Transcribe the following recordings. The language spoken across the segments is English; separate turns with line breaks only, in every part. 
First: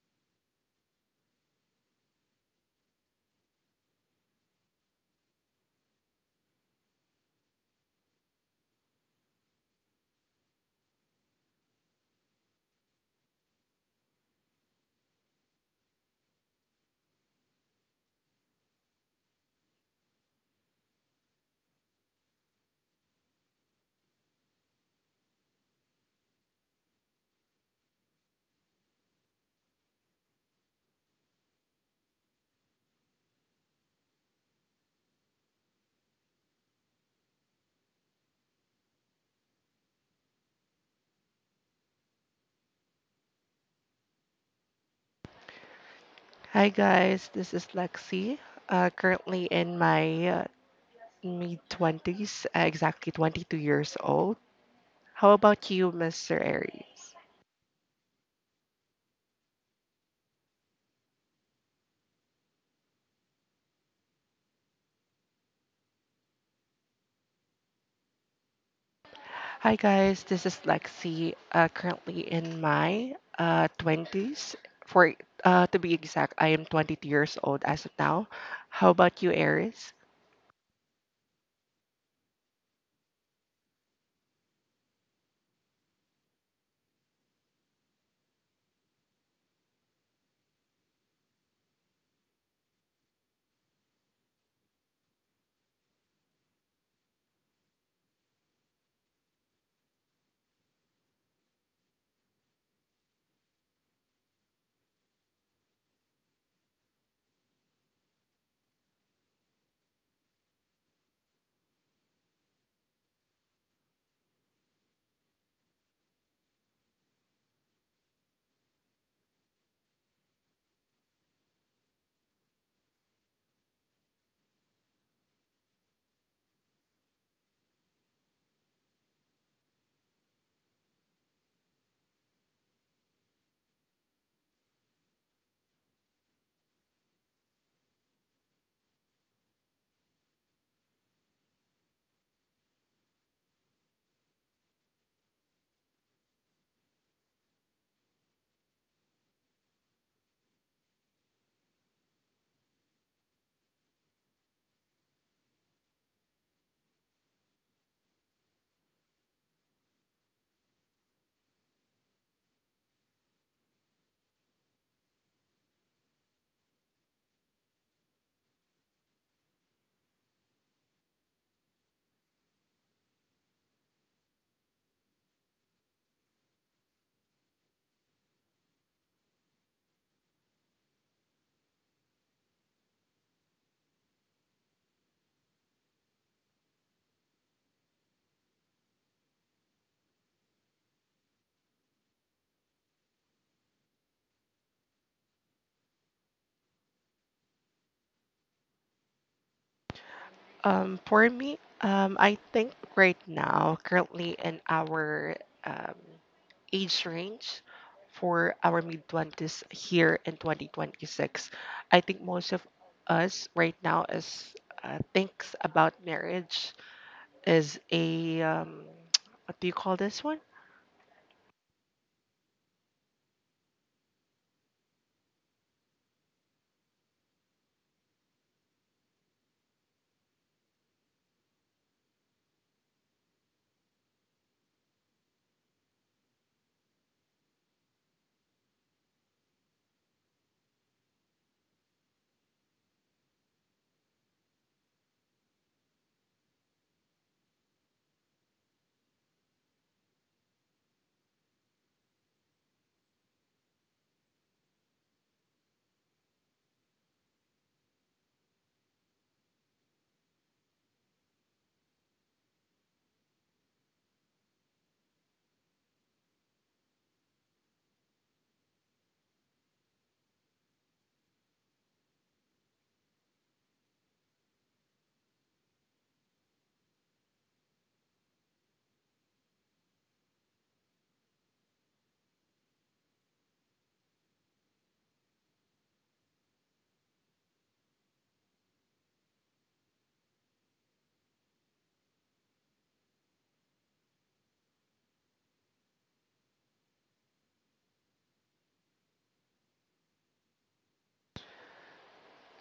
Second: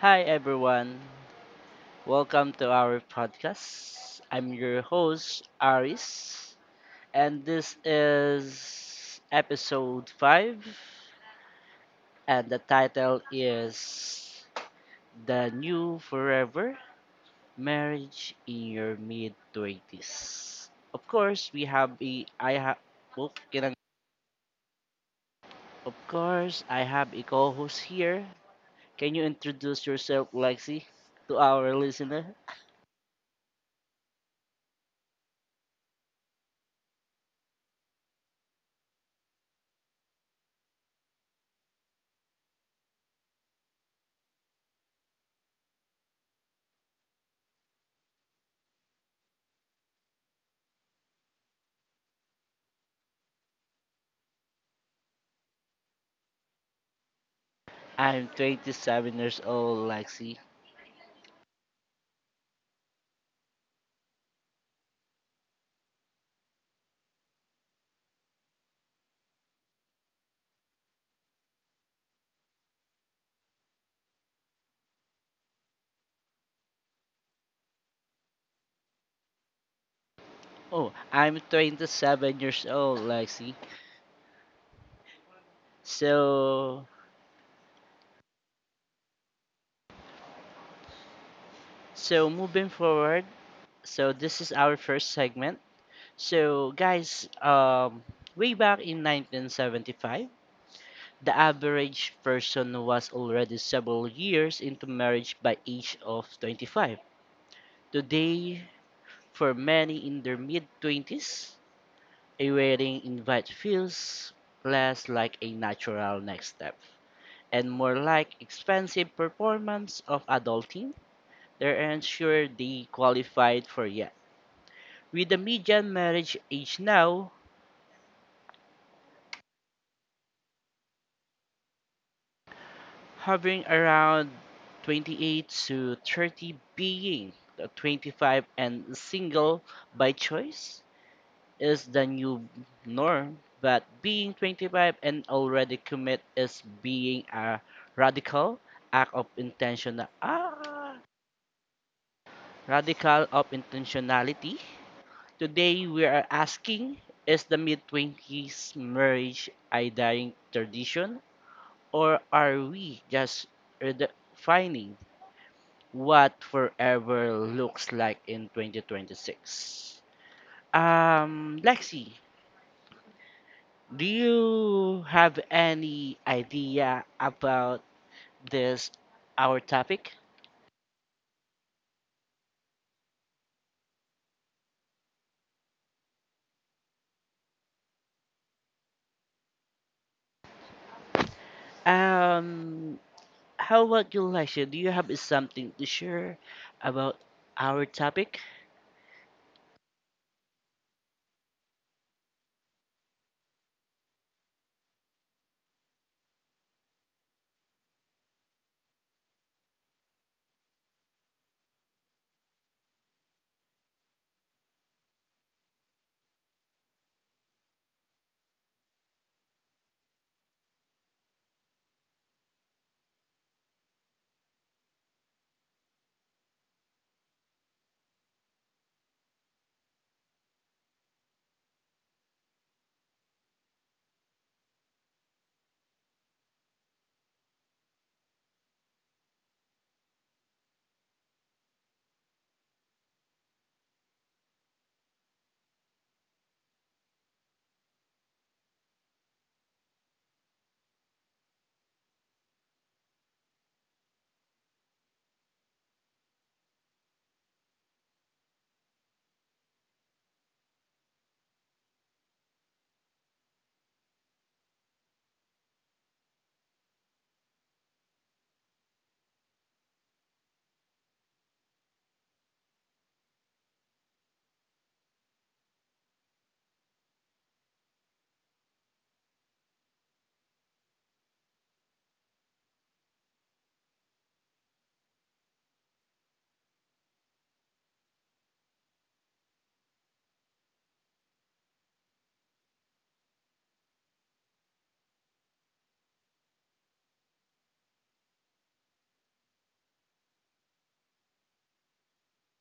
Hi, everyone. Welcome to our podcast. I'm your host, Aris, and this is episode 5, and the title is The New Forever Marriage in Your Mid 20s. Of course, we have a. I have. Oh, kinang- Of course, I have a co host here. Can you introduce yourself, Lexi, to our listener?
Hi guys, this is Lexi. Currently in my mid 20s, exactly 22 years old. How about you, Mr. Aries?
I'm 27 years old, Lexi.
Hi guys, this is Lexi. Currently in my 20s. For To be exact, I am 22 years old as of now. How about you, Aries?
Oh, I'm 27 years old, Lexi. So, so moving forward, so this is our first segment. So, guys, way back in 1975, the average person was already several years into marriage by age of 25. Today, for many in their mid-20s, a wedding invite feels less like a natural next step, and more like expensive performance of adulting, they're unsure they qualified for yet. With the median marriage age now hovering around 28 to 30, being the 25 and single by choice is the new norm, but being 25 and already commit is being a radical act of intentional ah, radical of intentionality. Today we are asking, is the mid 20s marriage a dying tradition, or are we just redefining what forever looks like in 2026? Lexi, do you have any idea about this our topic? Um how about you, Lexi? Do you have something to share about our topic?
For me, I think right now, currently in our um, age range for our mid 20s here in 2026. I think most of us right now is thinks about marriage is a what do you call this one?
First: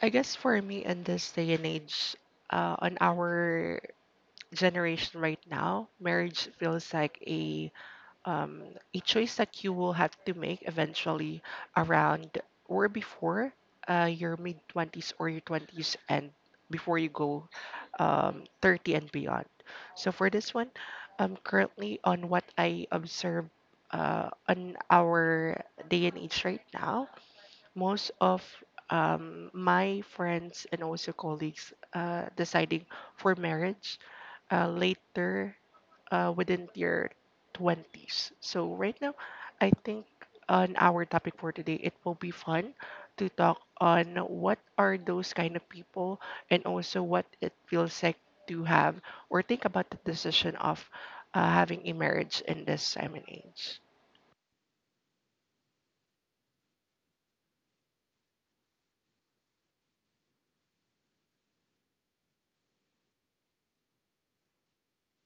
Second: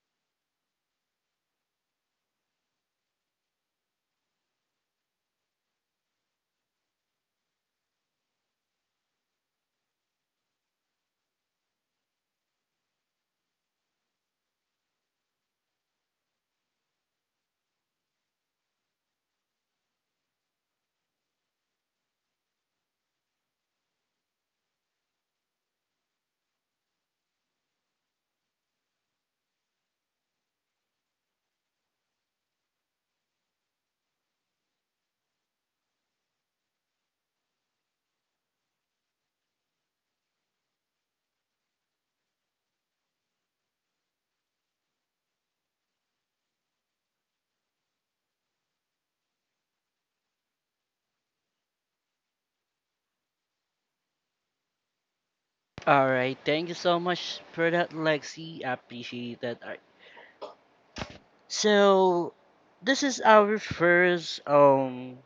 I guess for me in this day and age, on our generation right now, marriage feels like um, a choice that you will have to make eventually around or before your mid 20s or your 20s, and before you go 30 and beyond. So for this one, currently on what I observe on our day and age right now, most of my friends and also colleagues deciding for marriage later within their 20s. So, right now, I think on our topic for today, it will be fun to talk on what are those kind of people and also what it feels like to have or think about the decision of having a marriage in this time and age.
All right, thank you so much for that, Lexi. I appreciate that. All right. So, this is our first.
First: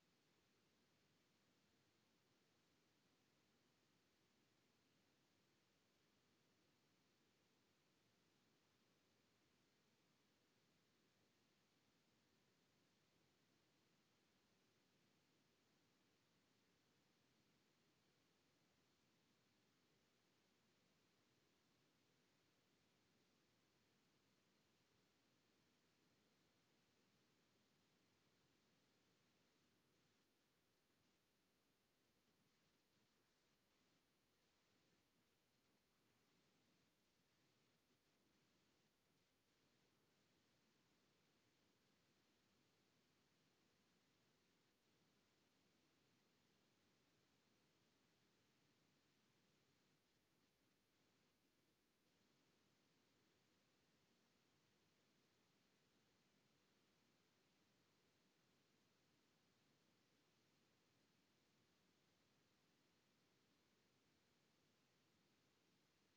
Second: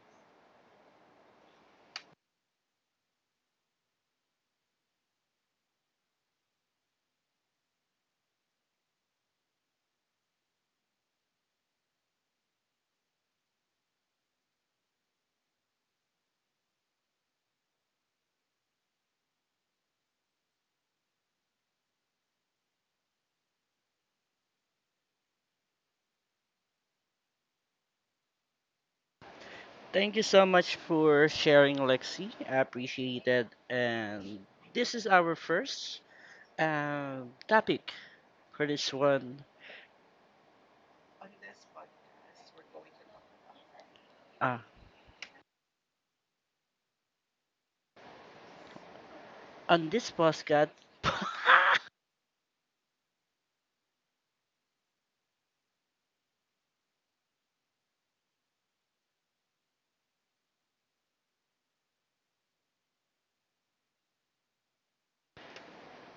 Thank you so much for sharing, Lexi. I appreciate that. And this is our first topic for this one. Uh, on this podcast.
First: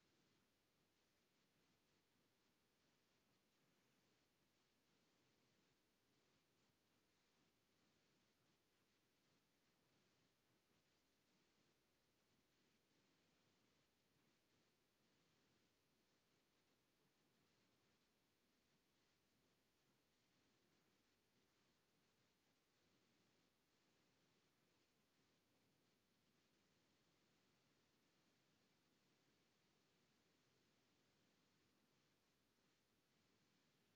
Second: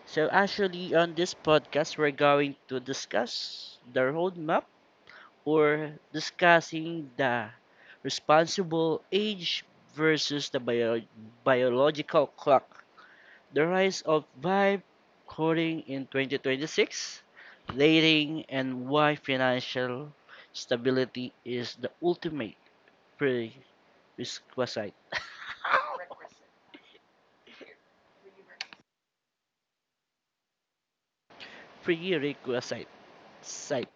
Actually, on this podcast, we're going to discuss the roadmap or discussing the responsible age versus the biological clock. The rise of vibe coding in 2026, dating, and why financial stability is the ultimate prerequisite. Prerequisite. Site.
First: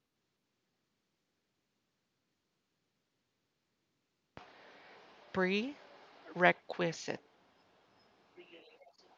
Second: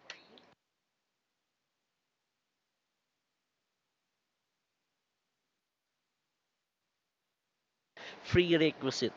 Prerequisite.
Prerequisite.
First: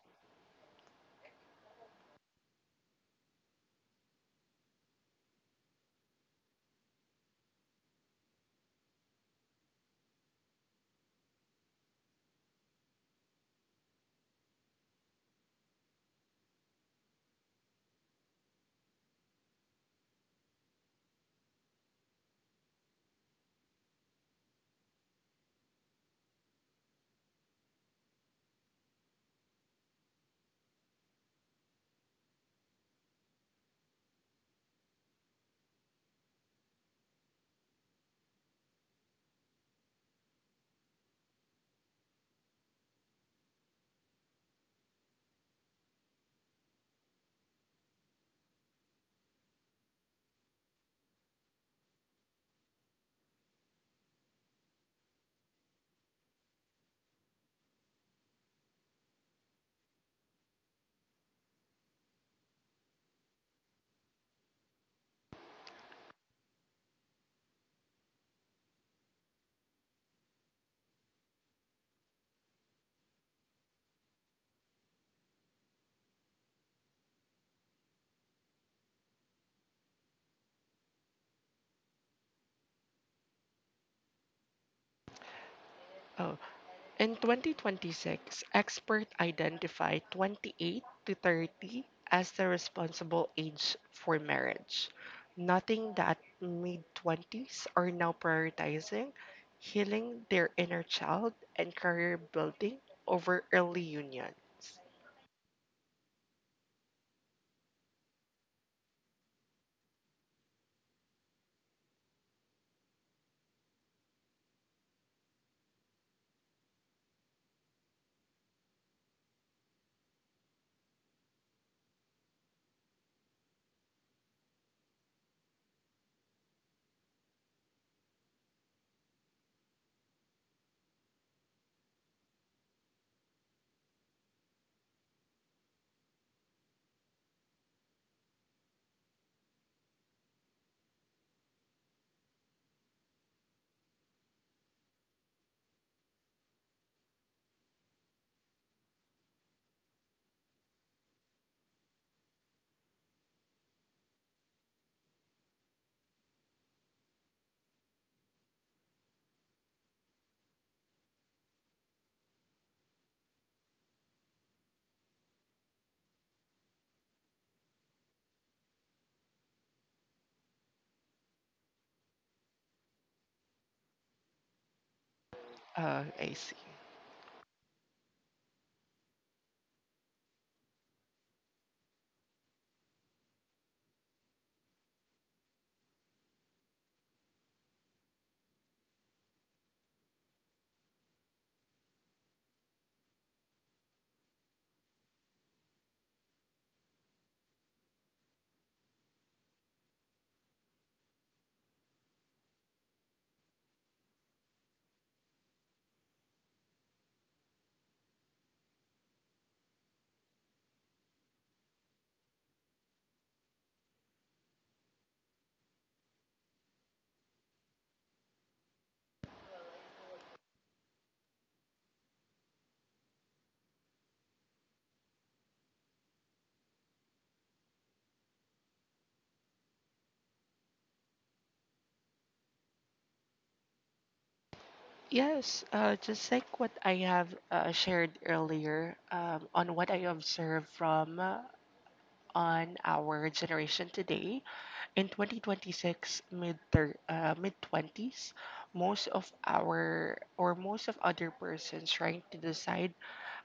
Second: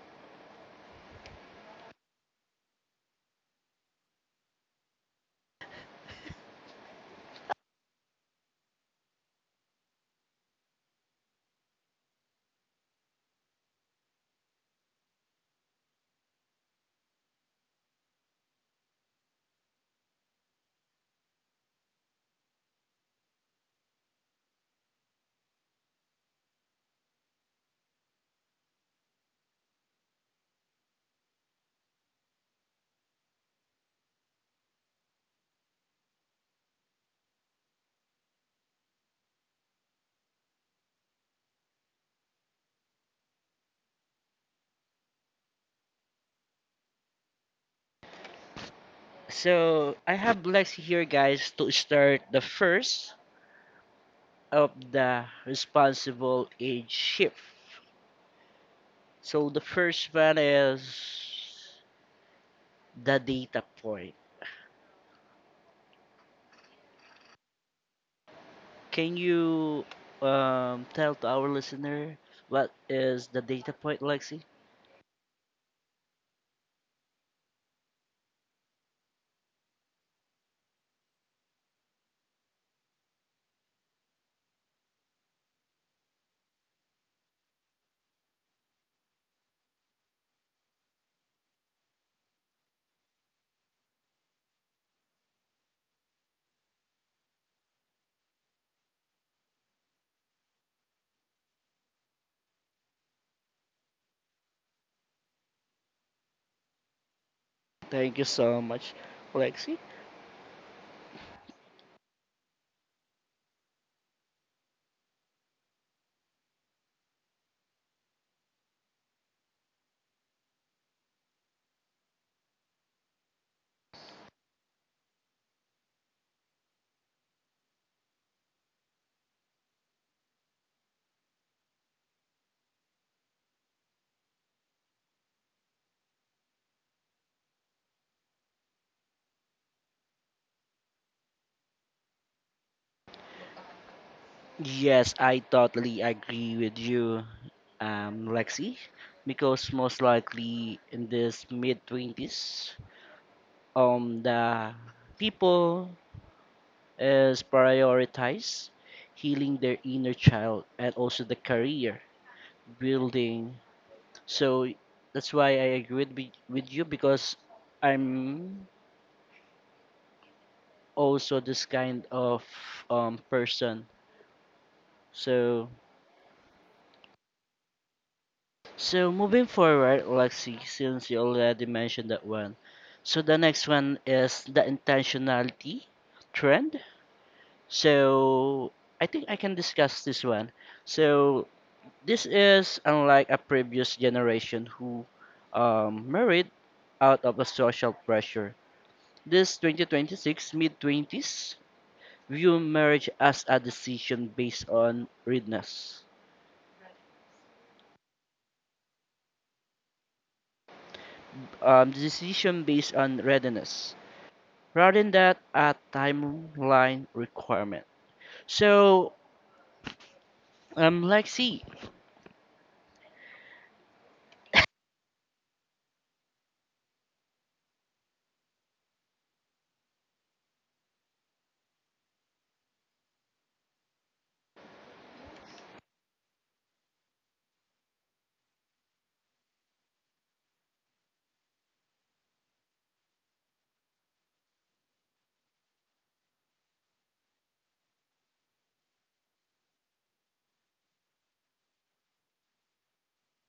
So I have Lex here, guys, to start the first of the responsible age shift. So the first one is the data point. Can you tell to our listener what is the data point, Lexi?
Oh, in 2026, experts identify 28 to 30 as the responsible age for marriage, noting that mid 20s are now prioritizing healing their inner child and career building over early unions.
Thank you so much, Lexi. Yes, I totally agree with you, Lexi, because most likely in this mid twenties, the people is prioritize healing their inner child and also the career building. So that's why I agreed with you because I'm also this kind of person. So
I see.
so moving forward, Lexi, since you already mentioned that one. So the next one is the intentionality trend. So I think I can discuss this one. So this is unlike a previous generation who married out of a social pressure. This 2026 mid 20s view marriage as a decision based on readiness. Um, decision based on readiness rather than that a timeline requirement. So, Lexi.
Yes, just like what I have shared earlier on what I observed from on our generation today. In 2026, mid 20s, most of our or most of other persons trying to decide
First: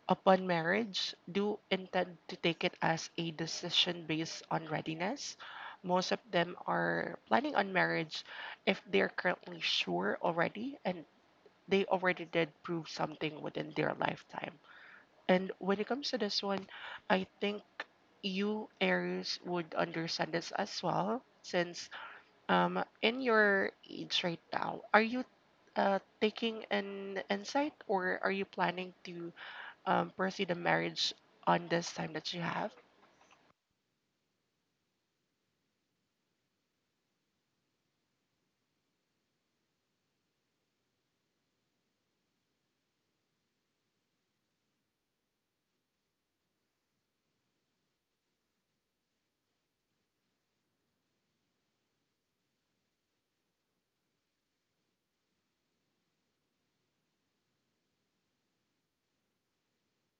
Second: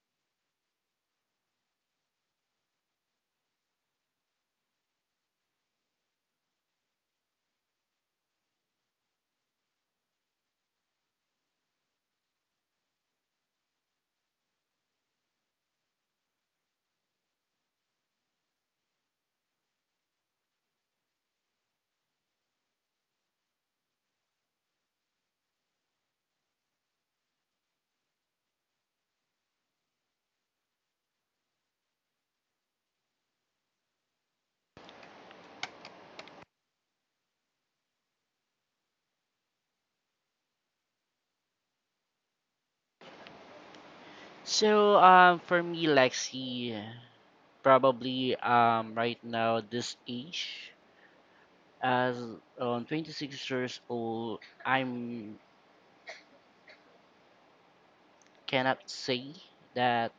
upon marriage do intend to take it as a decision based on readiness. Most of them are planning on marriage if they're currently sure already and they already did prove something within their lifetime. And when it comes to this one, I think you, Aries, would understand this as well, since in your age right now, are you taking an insight, or are you planning to pursue the marriage on this time that you have?
So, for me, Lexi, probably right now this age as 26 years old, I'm cannot say that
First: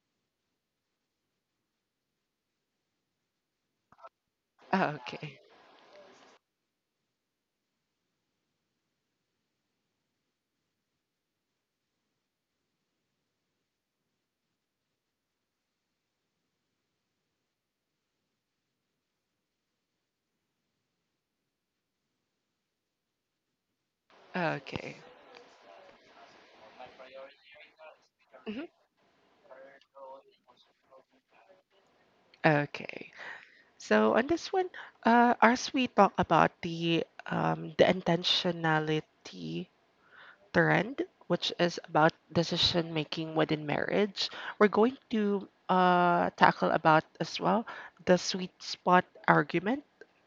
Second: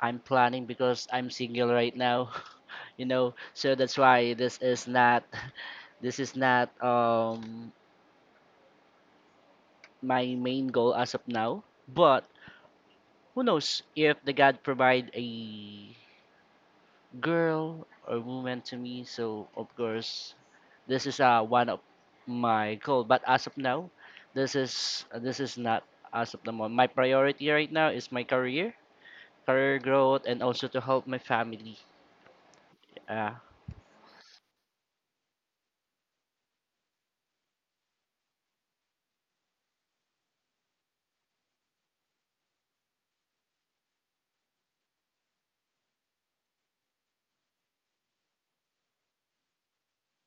I'm planning because I'm single right now, you know. So that's why this is not this is not my main goal as of now. But who knows if the God provide a girl or woman to me. So of course, this is one of my goal. But as of now, this
Okay.
is this is not as of the moment. My priority right now is my
Mhm.
career, career growth, and also to help my family.
Okay.
Uh,
So on this one, as we talk about the intentionality trend, which is about decision making within marriage. We're going to tackle about as well the sweet spot argument.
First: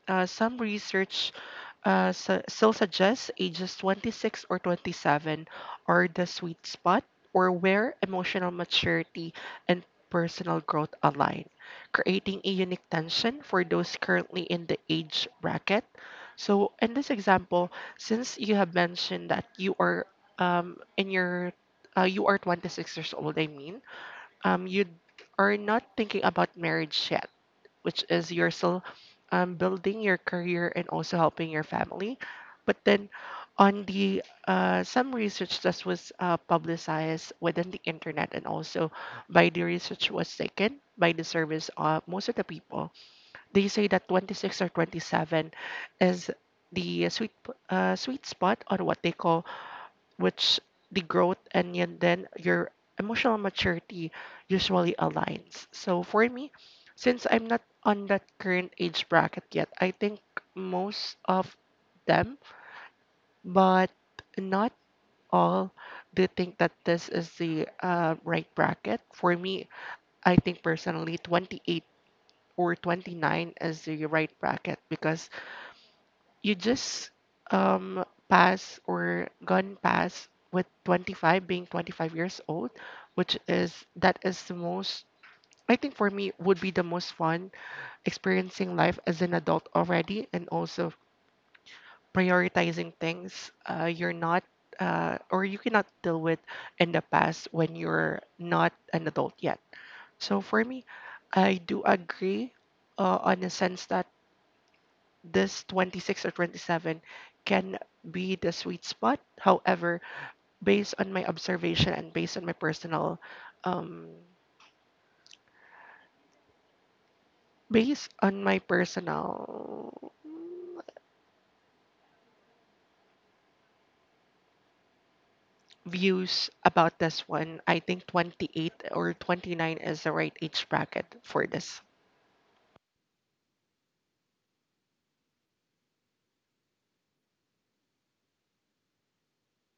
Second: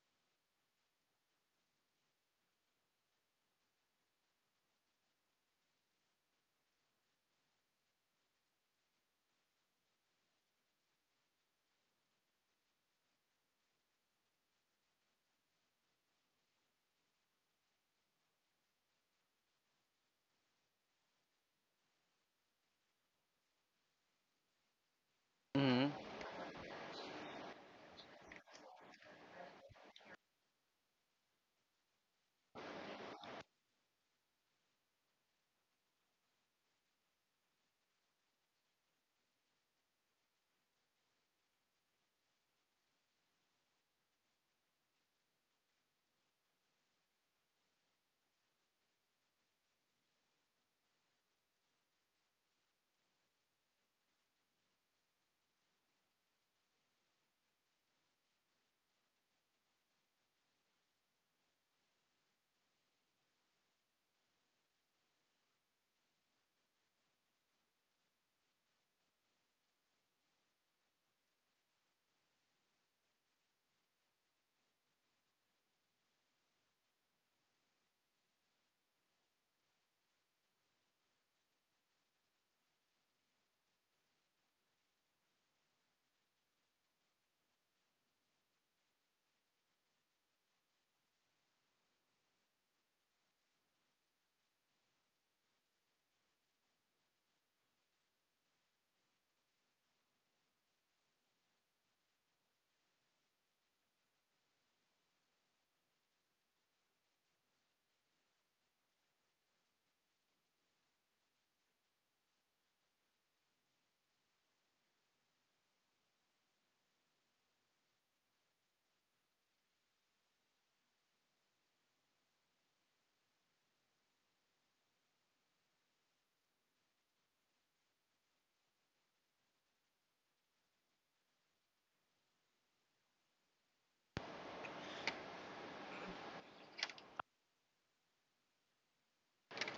Some research still suggests ages 26 or 27 are the sweet spot, or where emotional maturity and personal growth align, creating a unique tension for those currently in the age bracket. So, in this example, since you have mentioned that you are in your you are 26 years old, I mean, you are not thinking about marriage yet, which is you're still building your career and also helping your family, but then on the some research that was publicized within the internet, and also by the research was taken by the service of most of the people, they say that 26 or 27 is the sweet spot on what they call, which the growth and yet then your emotional maturity usually aligns. So for me, since I'm not on that current age bracket yet, I think most of them, but not all, do think that this is the right bracket. For me, I think personally, 28 or 29 is the right bracket because you just pass or gone past with 25, being 25 years old, which is that is the most, I think for me would be the most fun experiencing life as an adult already, and also prioritizing things you're not or you cannot deal with in the past when you're not an adult yet. So for me, I do agree on a sense that this 26 or 27 can be the sweet spot. However, based on my observation and based on my personal um based on my personal views about this one, I think 28 or 29 is the right age bracket for this.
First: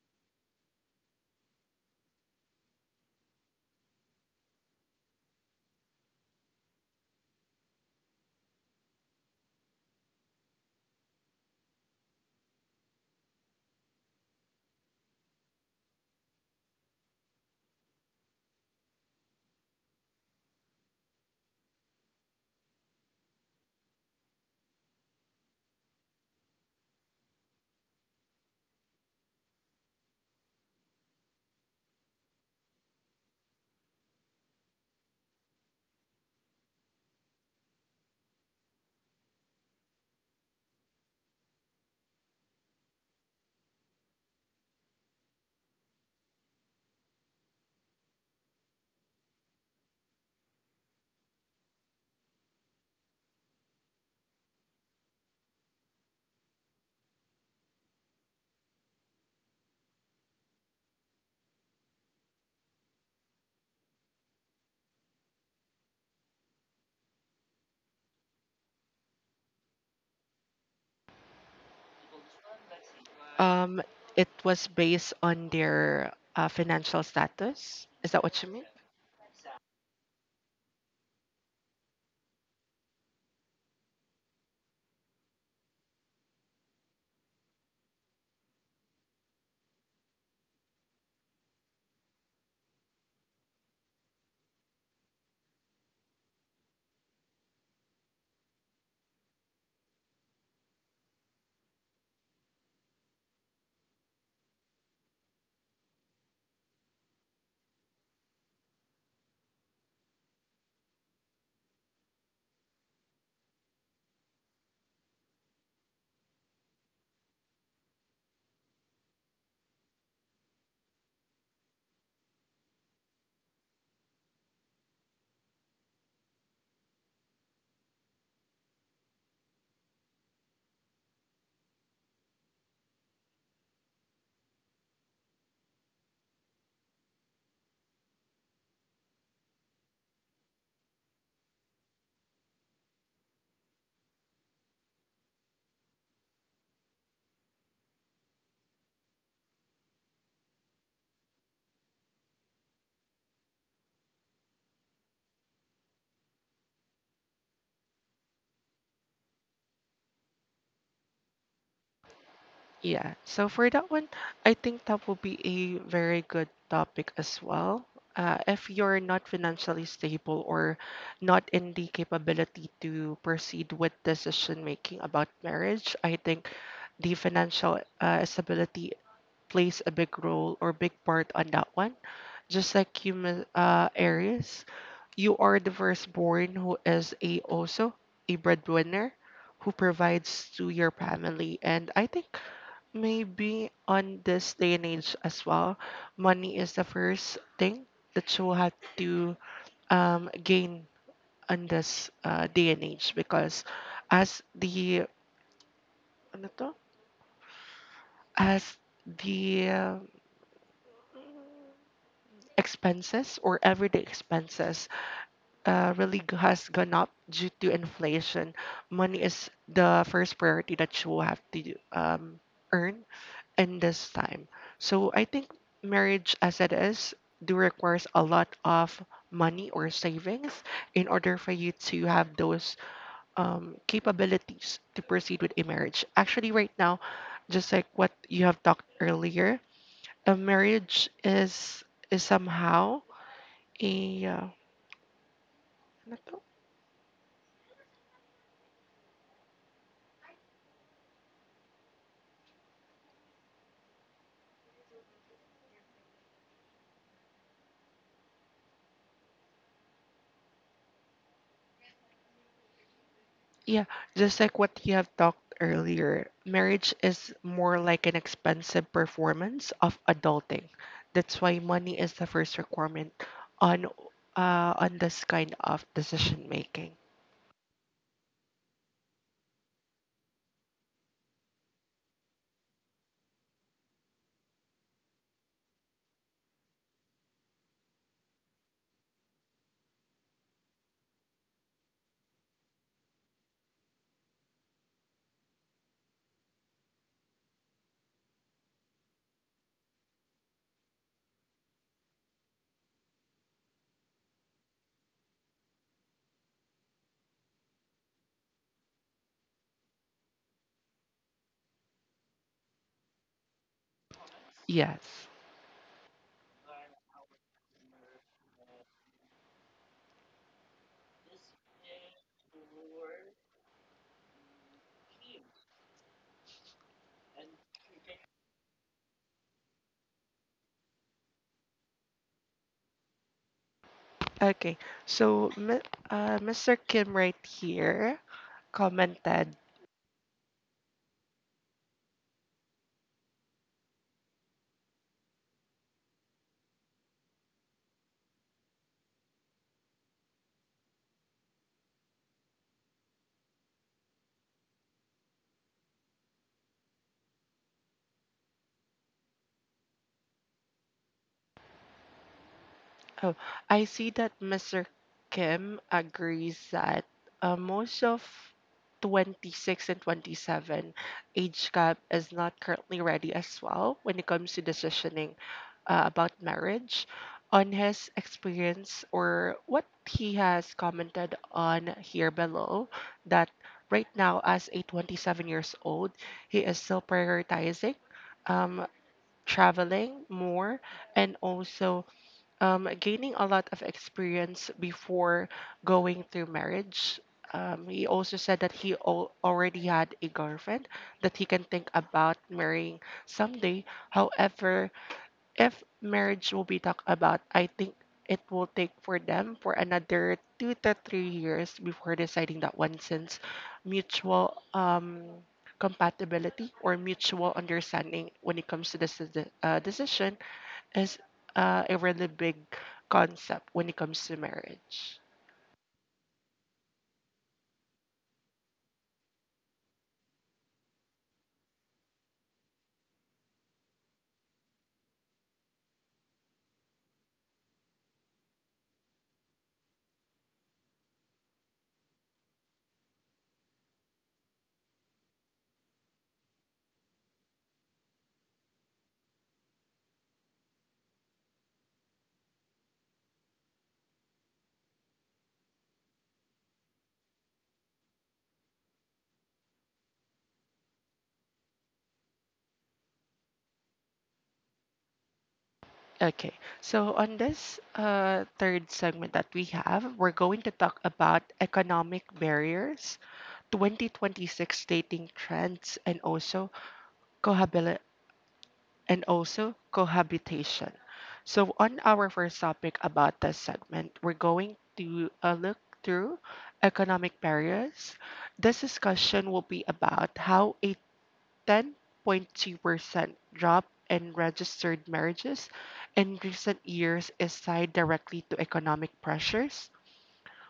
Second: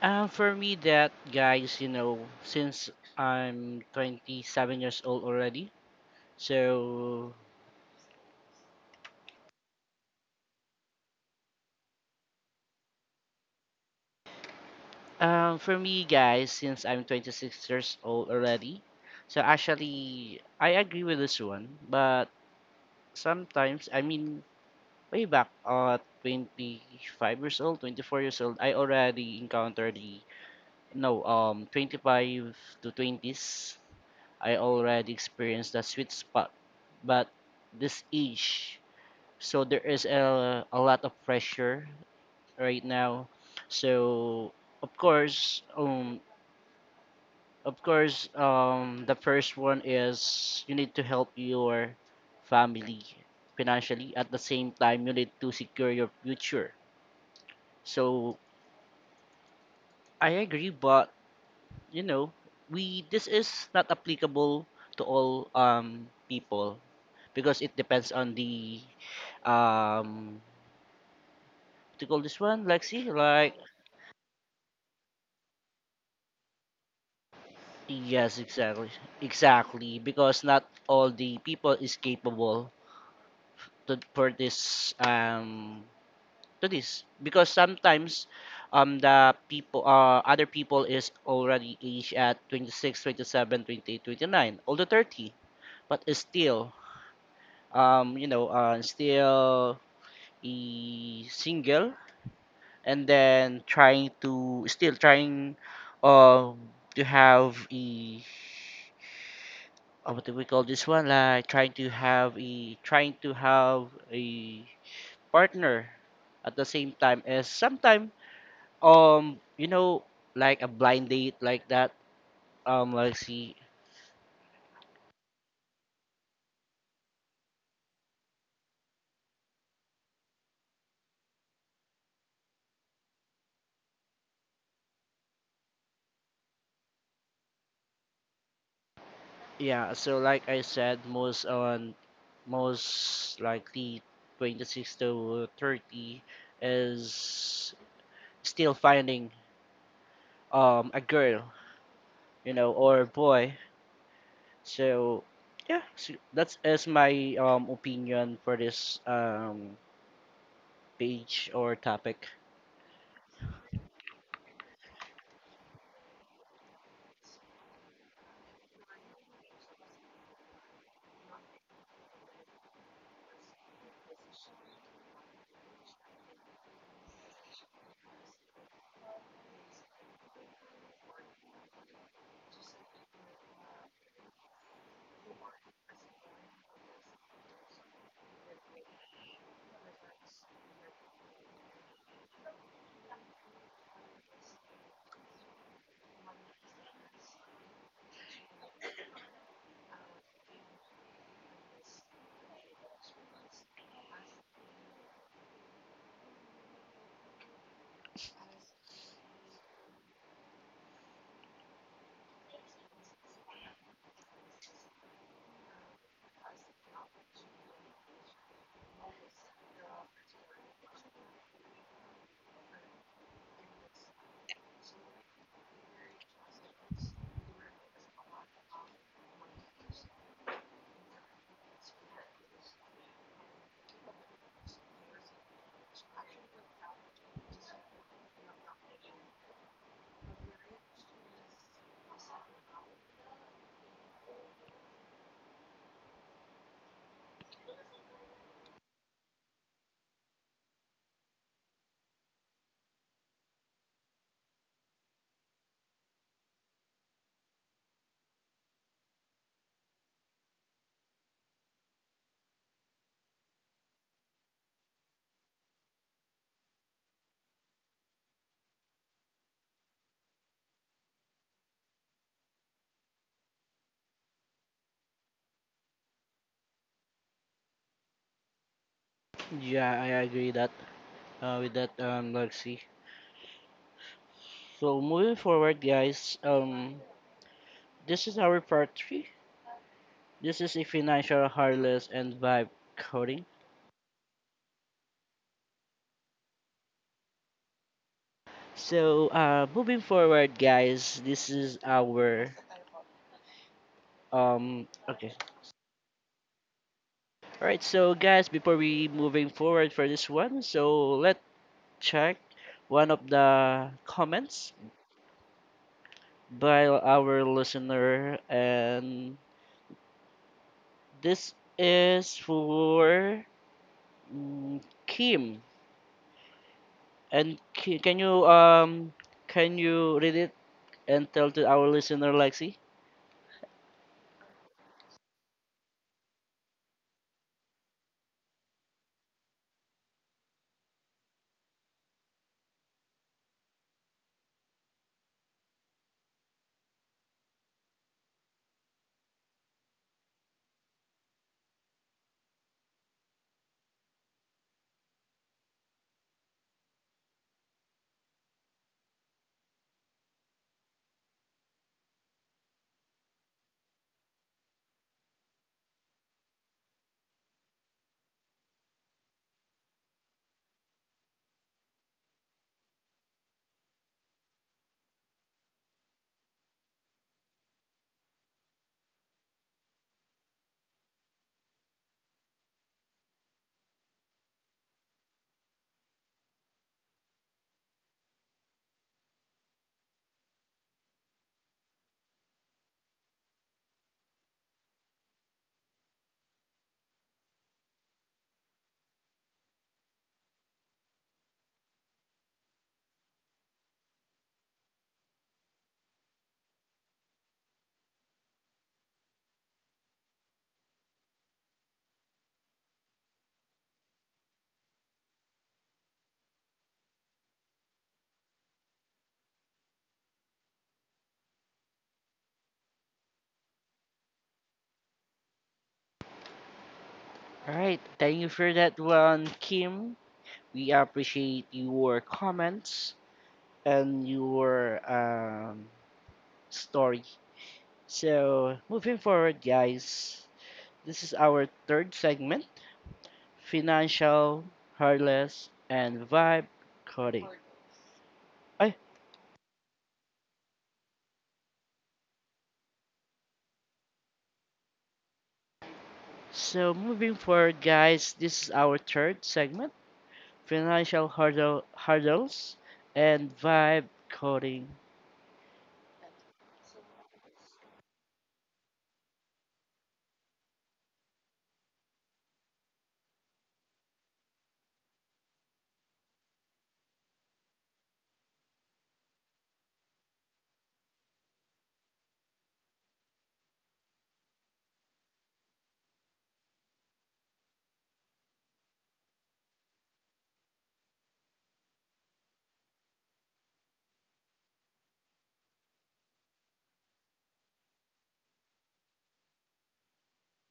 For me, that guys, you know, since I'm 27 years old already, so for me, guys, since I'm 26 years old already, so actually, I agree with this one, but sometimes, I mean, way back at 25 years old, 24 years old, I already encountered the no, 25 to 20s, I already experienced the sweet spot, but this age. So there is a lot of pressure right now. So of course, the first one is you need to help your family financially. At the same time, you need to secure your future. So I agree, but you know, we this is not applicable to all people because it depends on the um to call this one Lexi like
Um it was based on their financial status. Is that
Yes,
what you mean?
exactly. Exactly, because not all the people is capable to for this to this because sometimes the people other people is already age at 26, 27, 29 all the 30 but is still you know still a single and then trying to still trying um to have a what do we call this one like trying to have a trying to have a partner at the same time as sometime you know like a blind date like that like see yeah so like I said most likely 26 to 30 is still finding a girl, you know, or a boy. So yeah, so that is my opinion for this page or topic.
Yeah. So for that one, I think that will be a very good topic as well. If you're not financially stable or not in the capability to proceed with decision making about marriage, I think the financial stability plays a big role or big part on that one. Just like you, Aries, you are the firstborn who is a also a breadwinner who provides to your family. And I think maybe on this day and age as well, money is the first thing that you have to gain on this day and age because as the ano to? As the expenses or everyday expenses has gone up due to inflation, money is the first priority that you will have to earn in this time. So I think marriage as it is do requires a lot of money or savings in order for you to have those capabilities to proceed with a marriage. Actually, right now, just like what you have talked earlier, a marriage is somehow yeah, ano to? Yeah, just like what you have talked earlier, marriage is more like an expensive performance of adulting. That's why money is the first requirement on on this kind of decision making.
Yeah, I agree that with that Lexi. So moving forward, guys, this is our part three. This is a financial harless and vibe coding. So moving forward, guys, this is our okay. All right, so guys, before we moving forward for this one, so let check one of the comments
Yes.
by our listener, and this is for mm, Kim. And can you read it and tell to our listener, Lexi?
Okay. So, Mr. Kim right here commented. Oh, I see that Mr. Kim agrees that most of 26 and 27 age gap is not currently ready as well when it comes to decisioning about marriage. On his experience or what he has commented on here below, that right now, as a 27 years old, he is still prioritizing um, traveling more and also gaining a lot of experience before going through marriage. He also said that he already had a girlfriend that he can think about marrying someday. However, if marriage will be talked about, I think it will take for them for another 2 to 3 years before deciding that one, since mutual compatibility or mutual understanding when it comes to this decision is a really big concept when it comes to marriage.
All right, thank you for that one, Kim. We appreciate your comments and your story. So, moving forward, guys, this is our third segment Financial, Heartless, and Vibe Coding. Ay, so moving forward, guys, this is our third segment, Hurdles and Vibe Coding.
Okay, so on this third segment that we have, we're going to talk about economic barriers, 2026 dating trends, and also cohabil and also cohabitation. So on our first topic about this segment, we're going to look through economic barriers. This discussion will be about how a 10.2% drop in registered marriages in recent years is tied directly to economic pressures.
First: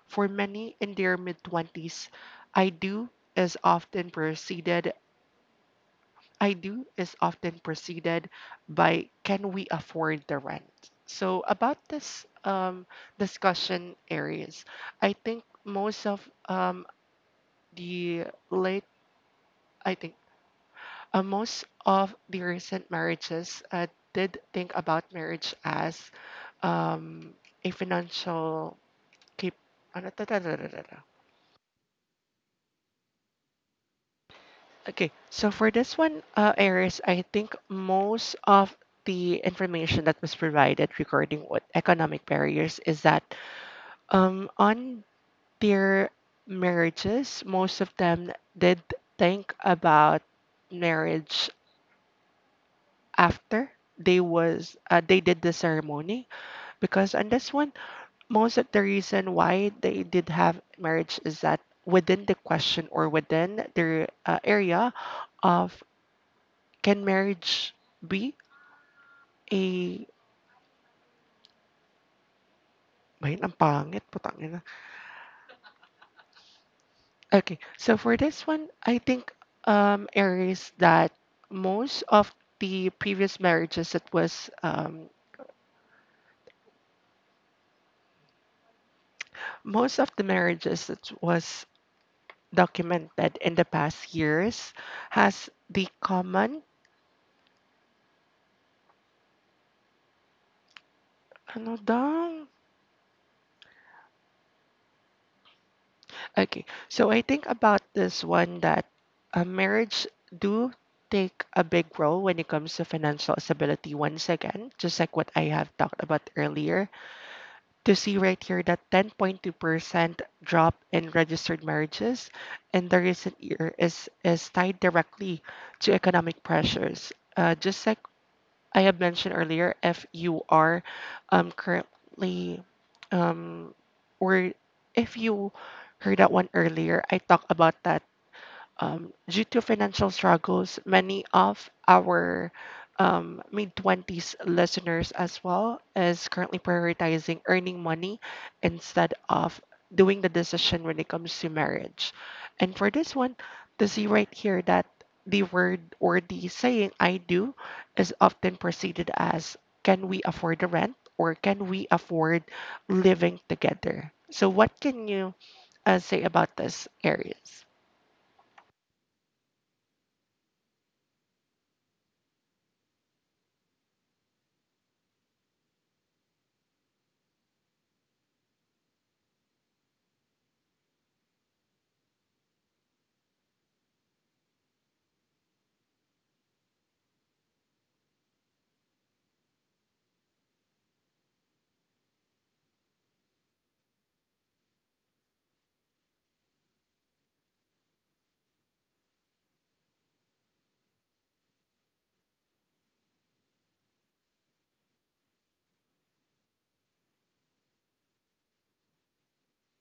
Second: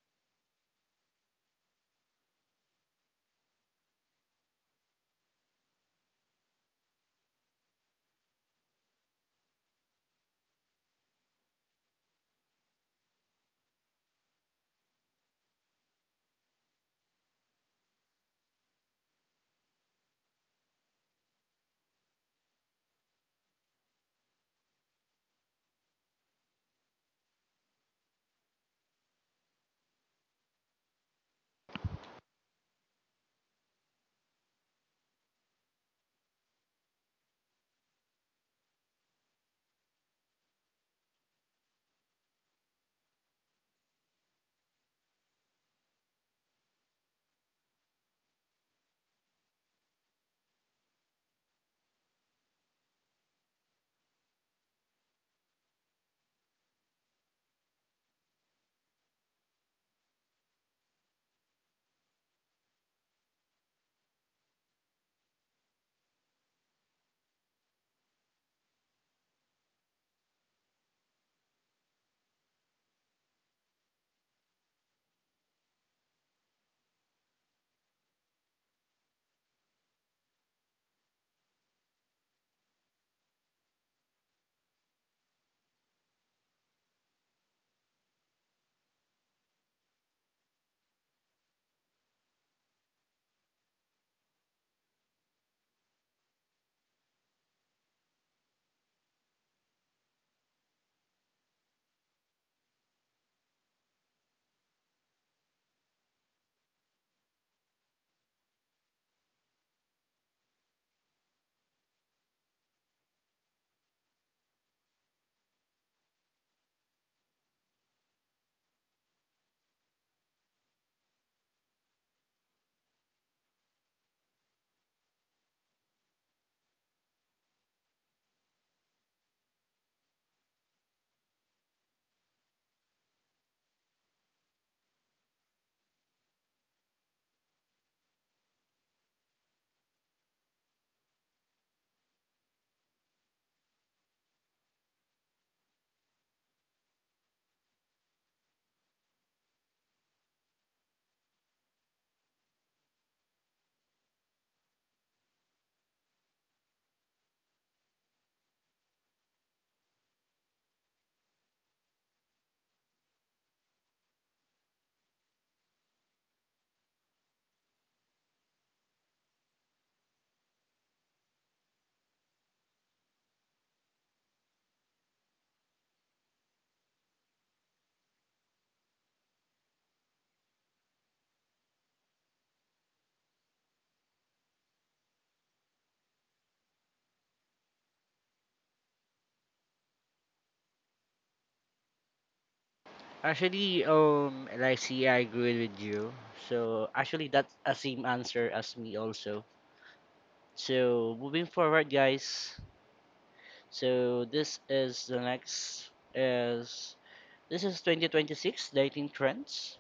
For many in their mid-20s, I do is often preceded I do is often preceded by can we afford the rent? So about this discussion areas, I think most of um, the late, I think most of the recent marriages did think about marriage as um, a financial keep. Ano to, to. Okay, so for this one, Iris, I think most of the information that was provided regarding what economic barriers is that on their marriages, most of them did think about marriage after they was they did the ceremony because on this one, most of the reason why they did have marriage is that within the question or within their area of can marriage be a Bayan, ang pangit, putang ina. Okay, so for this one, I think Aries, that most of the previous marriages that was um, most of the marriages that was documented in the past years has the common ano daw? Okay, so I think about this one that marriage do take a big role when it comes to financial stability once again, just like what I have talked about earlier. To see right here that 10.2% drop in registered marriages in the recent year is tied directly to economic pressures. Just like I have mentioned earlier, if you are currently, um, or if you heard that one earlier, I talked about that due to financial struggles, many of our mid 20s listeners as well is currently prioritizing earning money instead of doing the decision when it comes to marriage. And for this one, to see right here that the word or the saying I do is often preceded as can we afford the rent or can we afford living together? So, what can you say about this, Aries?
Actually, Lexi, I agree with you. So actually, that's a same answer as me also. So moving forward, guys. So this is the next is This is 2026 dating trends.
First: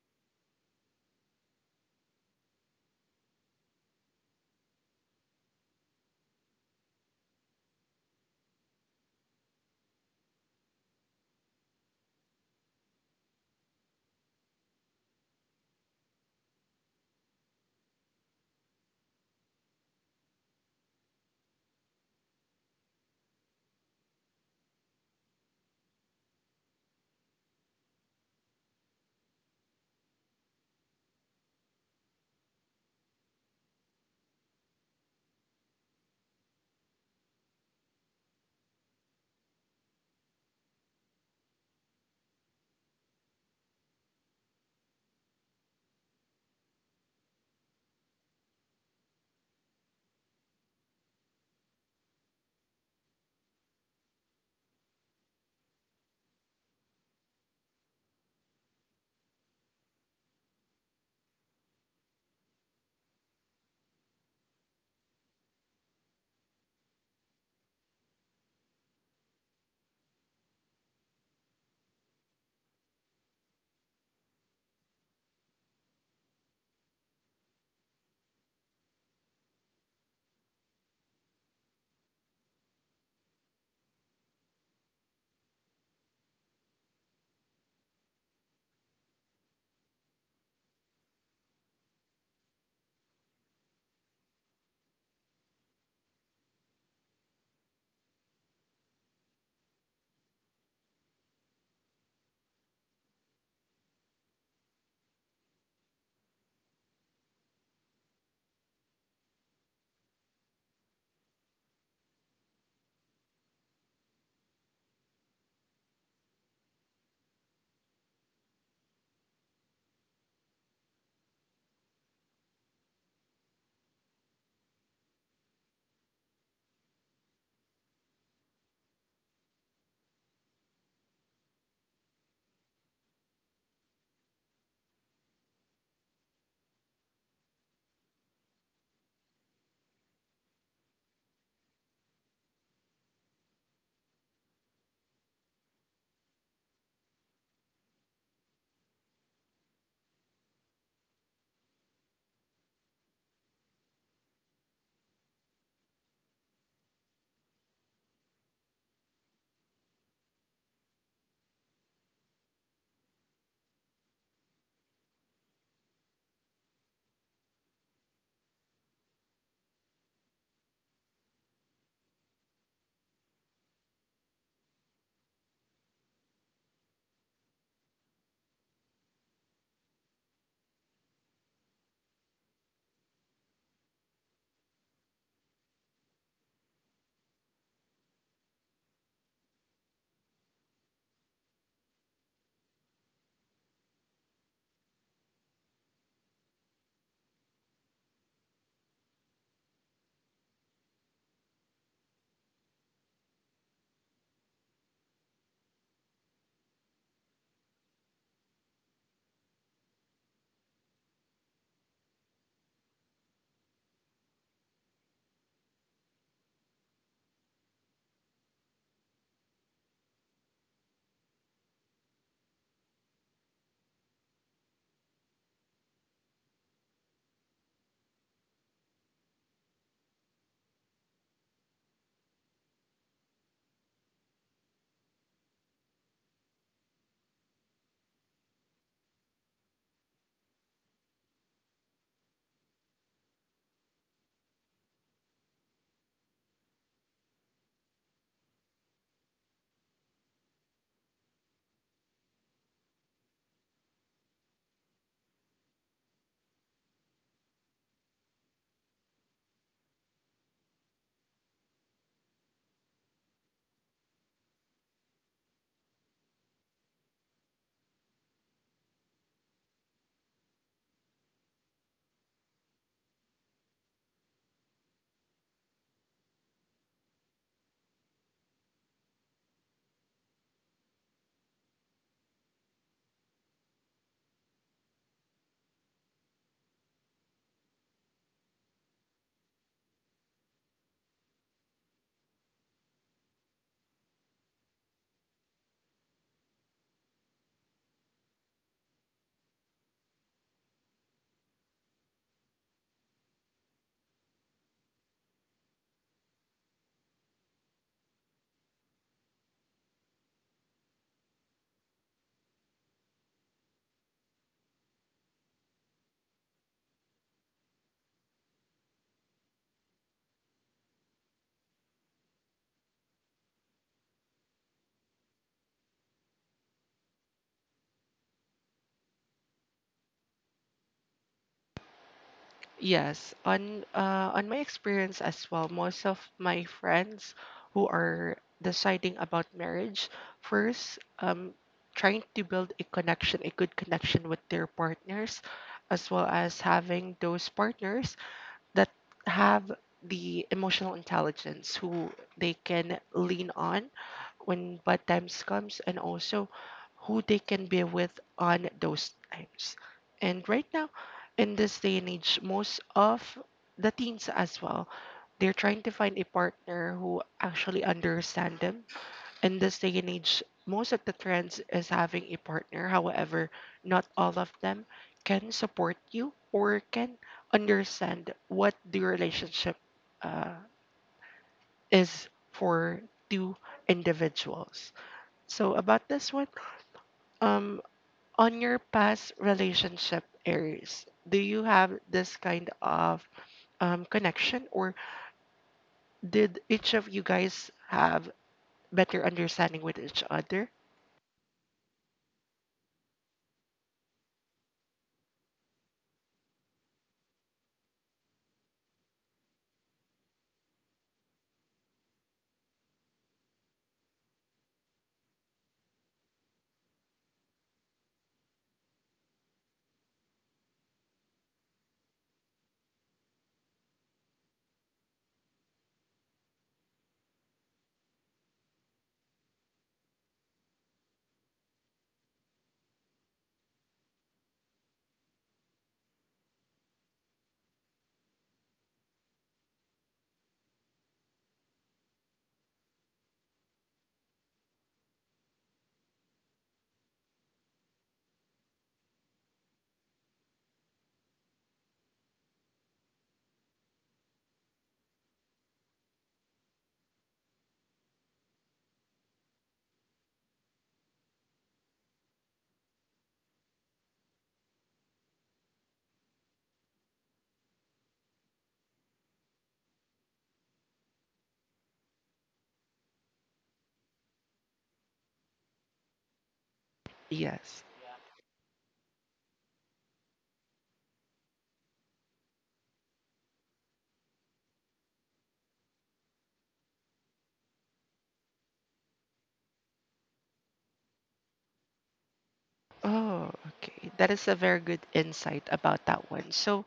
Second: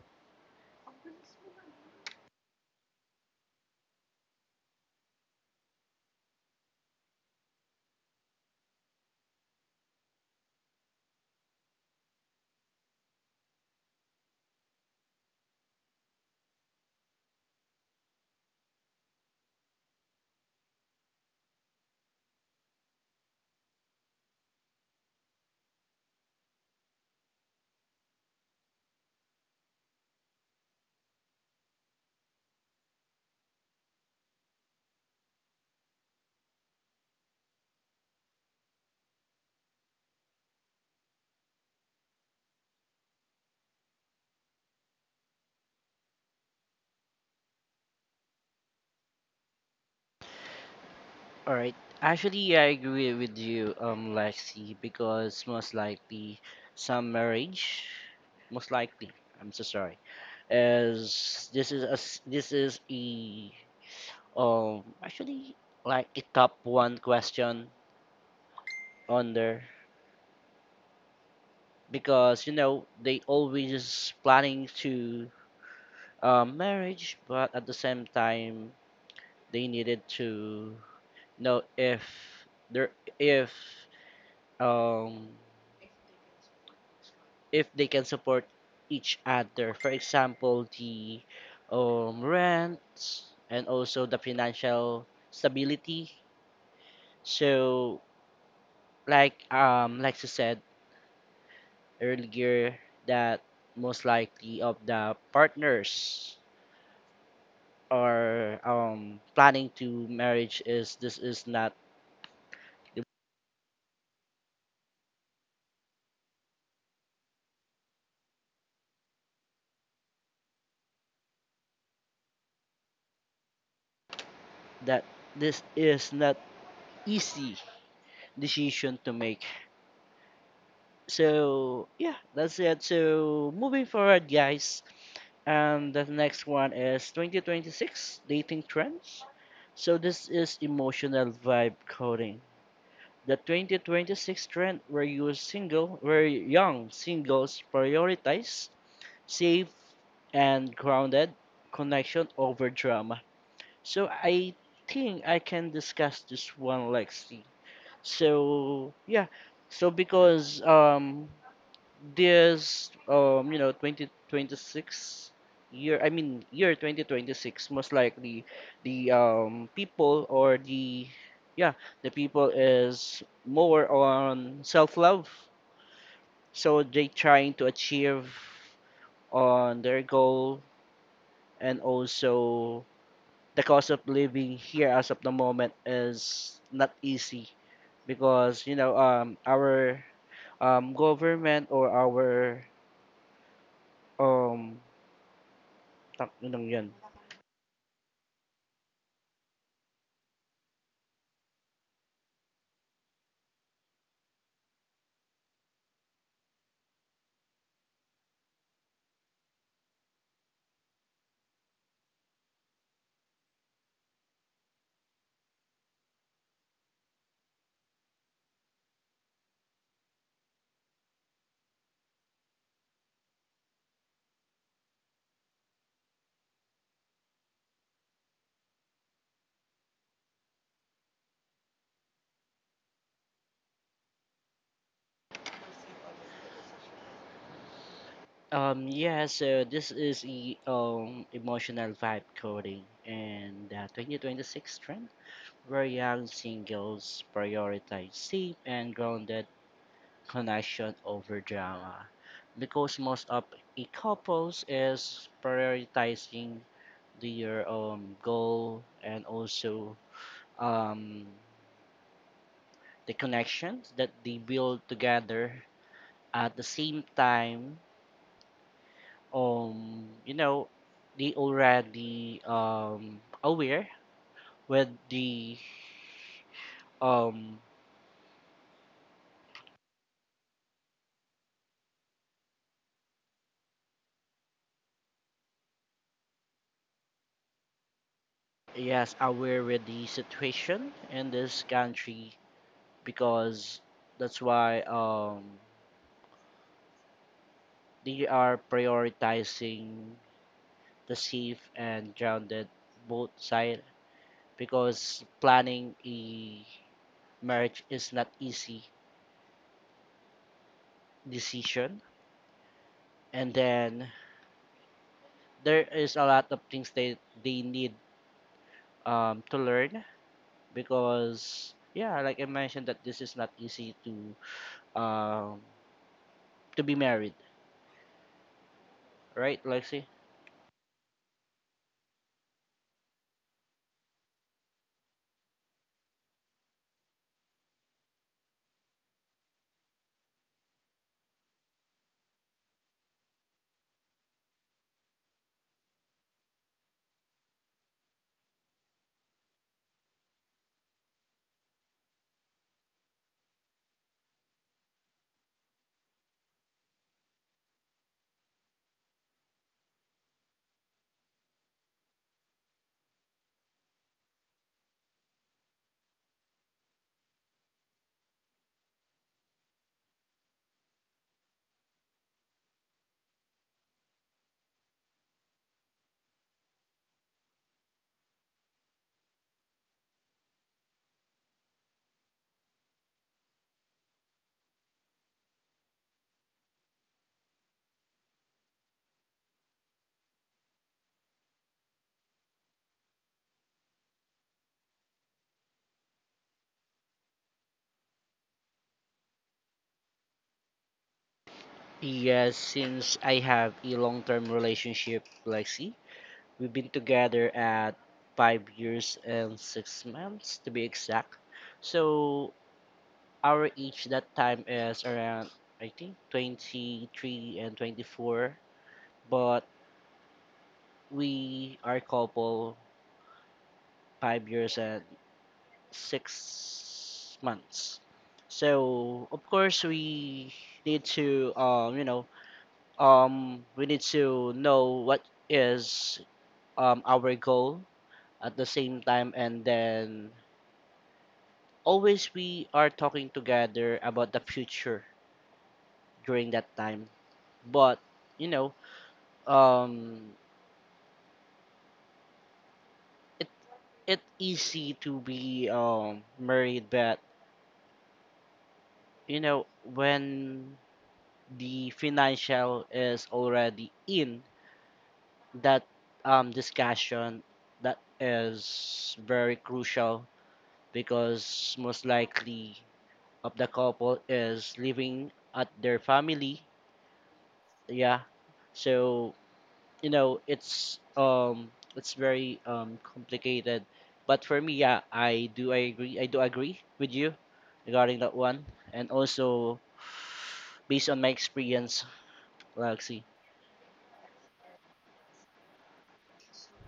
All right. Actually, yeah, I agree with you, Lexi, because most likely some marriage, most likely, I'm so sorry, as this is this is a actually like a top one question on there because you know they always planning to marriage, but at the same time they needed to know if there um if they can support each other. For example, the rents and also the financial stability. So, like you said earlier, that most likely of the partners are planning to marriage is that this is not easy decision to make. So yeah, that's it. So moving forward, guys. And the next one is 2026 dating trends. So this is emotional vibe coding. The 2026 trend where where young singles prioritize safe and grounded connection over drama. So I think I can discuss this one, Lexi. So yeah, so because this you know 2026 year i mean year 2026 most likely the people or the yeah the people is more on self-love, so they trying to achieve on their goal, and also the cost of living here as of the moment is not easy because you know our government or our um Tatlong yun. Yeah, so this is e emotional vibe coding, and the 2026 trend where young singles prioritize safe and grounded connection over drama because most of e couples is prioritizing their goal and also um, the connections that they build together. At the same time you know they already with the um yes aware with the situation in this country, because that's why they are prioritizing the safe and grounded both side, because planning a marriage is not easy decision, and then there is a lot of things that they need to learn, because yeah, like I mentioned that this is not easy um, to be married, right, Lexi?
Yes, on my experience as well, most of my friends who are deciding about marriage first, trying to build a connection, a good connection with their partners, as well as having those partners that have the emotional intelligence who they can lean on when bad times comes, and also who they can be with on those times. And right now, in this day and age, most of the teens as well, they're trying to find a partner who actually understand them. In this day and age, most of the trends is having a partner. However, not all of them can support you or can understand what the relationship uh, is for two individuals. So about this one, um, on your past relationship, Aries, do you have this kind of connection, or did each of you guys have better understanding with each other?
Yes, since I have a long-term relationship, Lexi, we've been together at 5 years and 6 months to be exact. So our age that time is around I think 23 and 24, but we are couple 5 years and 6 months. So of course we need to we need to know what is our goal at the same time, and then always we are talking together about the future during that time. But you know um it it easy to be married, but you know when the financial is already in that discussion, that is very crucial because most likely of the couple is living at their family,
Yes.
yeah. So you know it's very complicated, but for me, yeah, I agree, I do agree with you regarding that one, and also based on my experience, Lexi.
Oh, okay. That is a very good insight about that one. So,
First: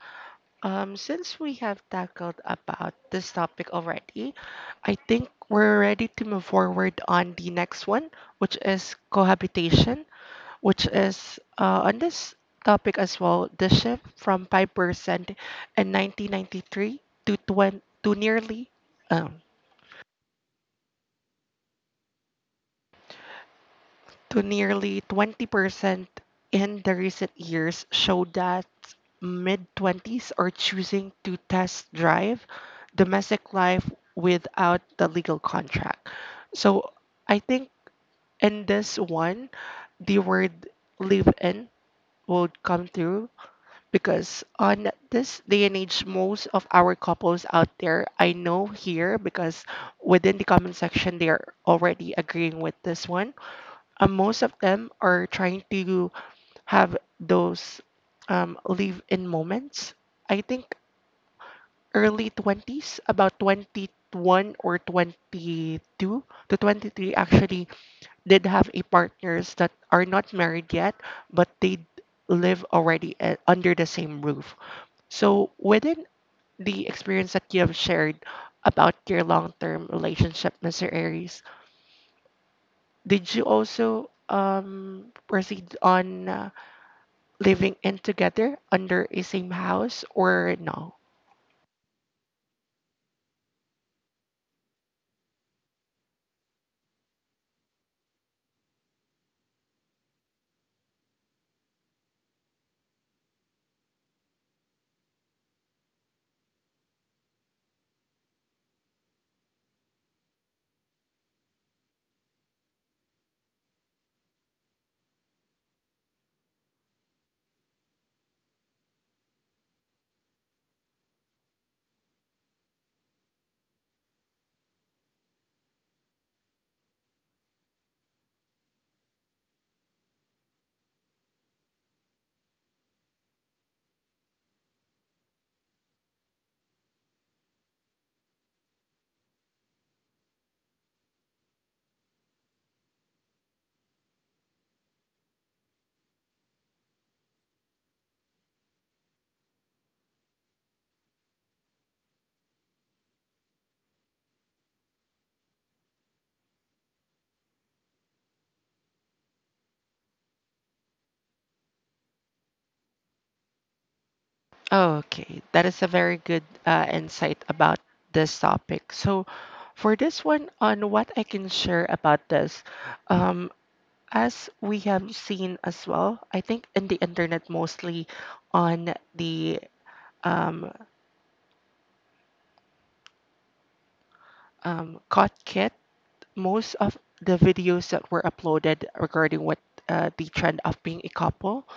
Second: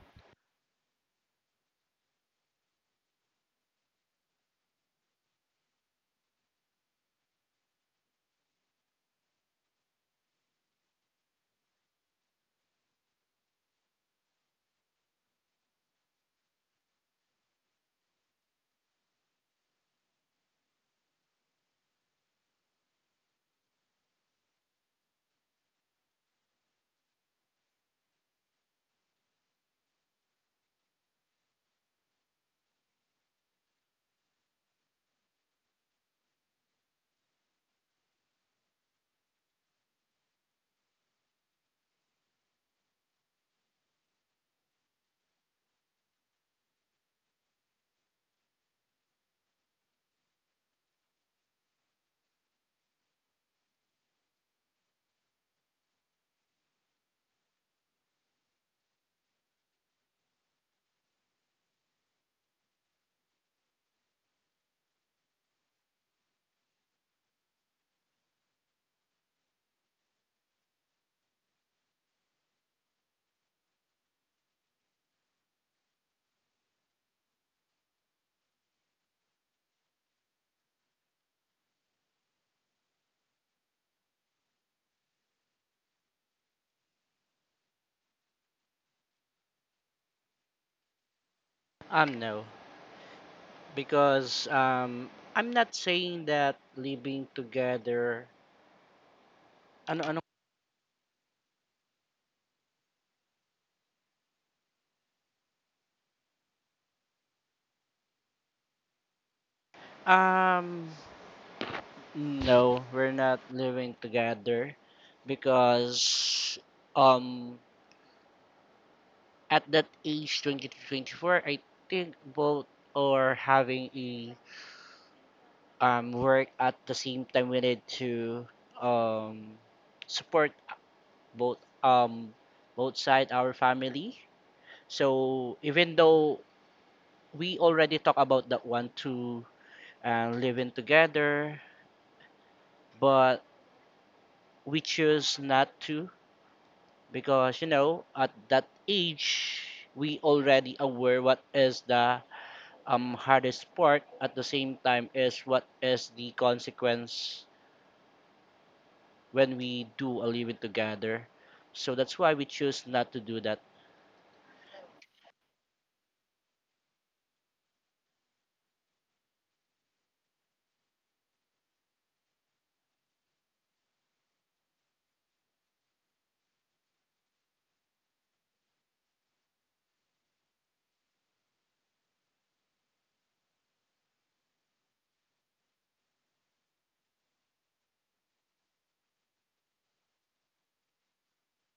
since we have tackled about this topic already, I think we're ready to move forward on the next one, which is cohabitation, which is on this topic as well, the shift from 5% in 1993 to, 20, to nearly um, to nearly 20% in the recent years show that mid 20s are choosing to test drive domestic life without the legal contract. So I think in this one, the word live in would come through because on this day and age, most of our couples out there, I know here because within the comment section, they are already agreeing with this one. Most of them are trying to have those live in moments. I think early 20s, about 21 or 22 to 23, actually did have a partners that are not married yet, but live already under the same roof. So within the experience that you have shared about your long-term relationship, Mr. Aries, did you also proceed on living in together under a same house or no?
No, because I'm not saying that living together ano ano um no, we're not living together because um at that age 20 to 24, I think both are having a work. At the same time, we need to um support both um both side our family. So even though we already talk about that one to and living together, but we choose not to because you know at that age we already aware what is the hardest part, at the same time is what is the consequence when we do a living together. So that's why we choose not to do that.
Okay, that is a very good insight about this topic. So, for this one, on what I can share about this, um, as we have seen as well, I think in the internet mostly on the um, COD kit, most of the videos that were uploaded regarding what the trend of being a couple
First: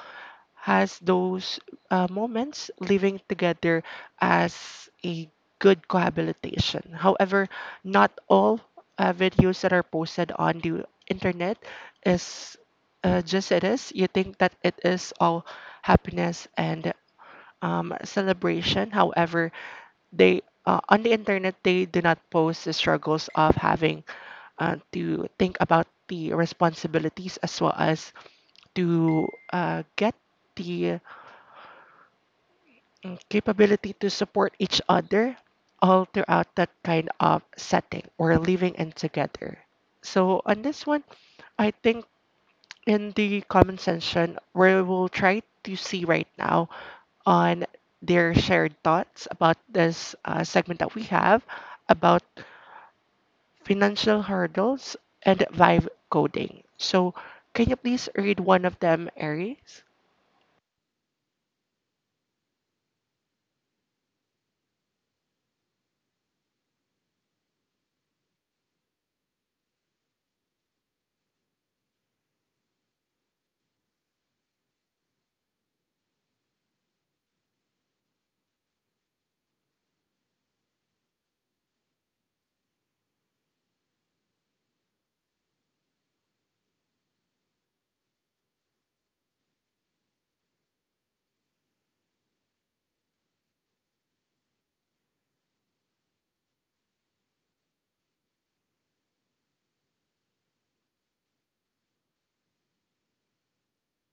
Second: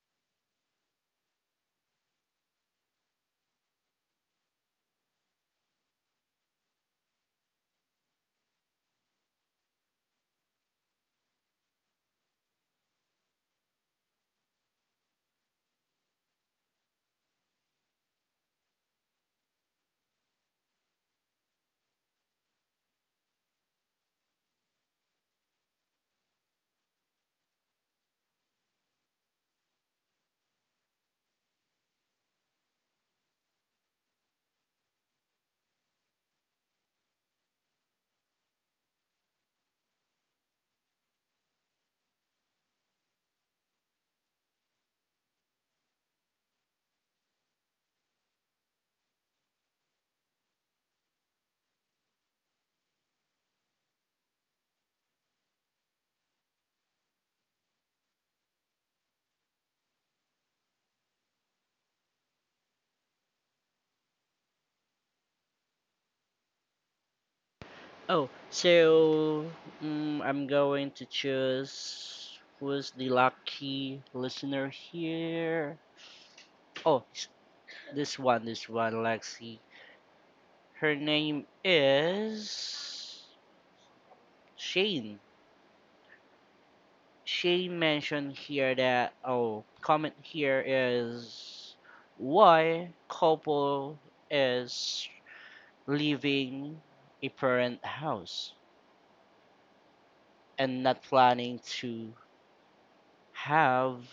has those moments living together as a good cohabitation. However, not all videos that are posted on the internet is just it is. You think that it is all happiness and celebration. However, they on the internet, they do not post the struggles of having to think about the responsibilities, as well as to get the capability to support each other all throughout that kind of setting or living in together. So on this one, I think in the comment section, we'll try to see right now on their shared thoughts about this segment that we have about financial hurdles and vibe coding. So, can you please read one of them, Aries?
Oh, so I'm going to choose who's the lucky listener here. Oh, s- this one, this one, Lexi. Her name is Shane. Shane mentioned here that oh comment here is why couple is leaving a parent house and not planning to have,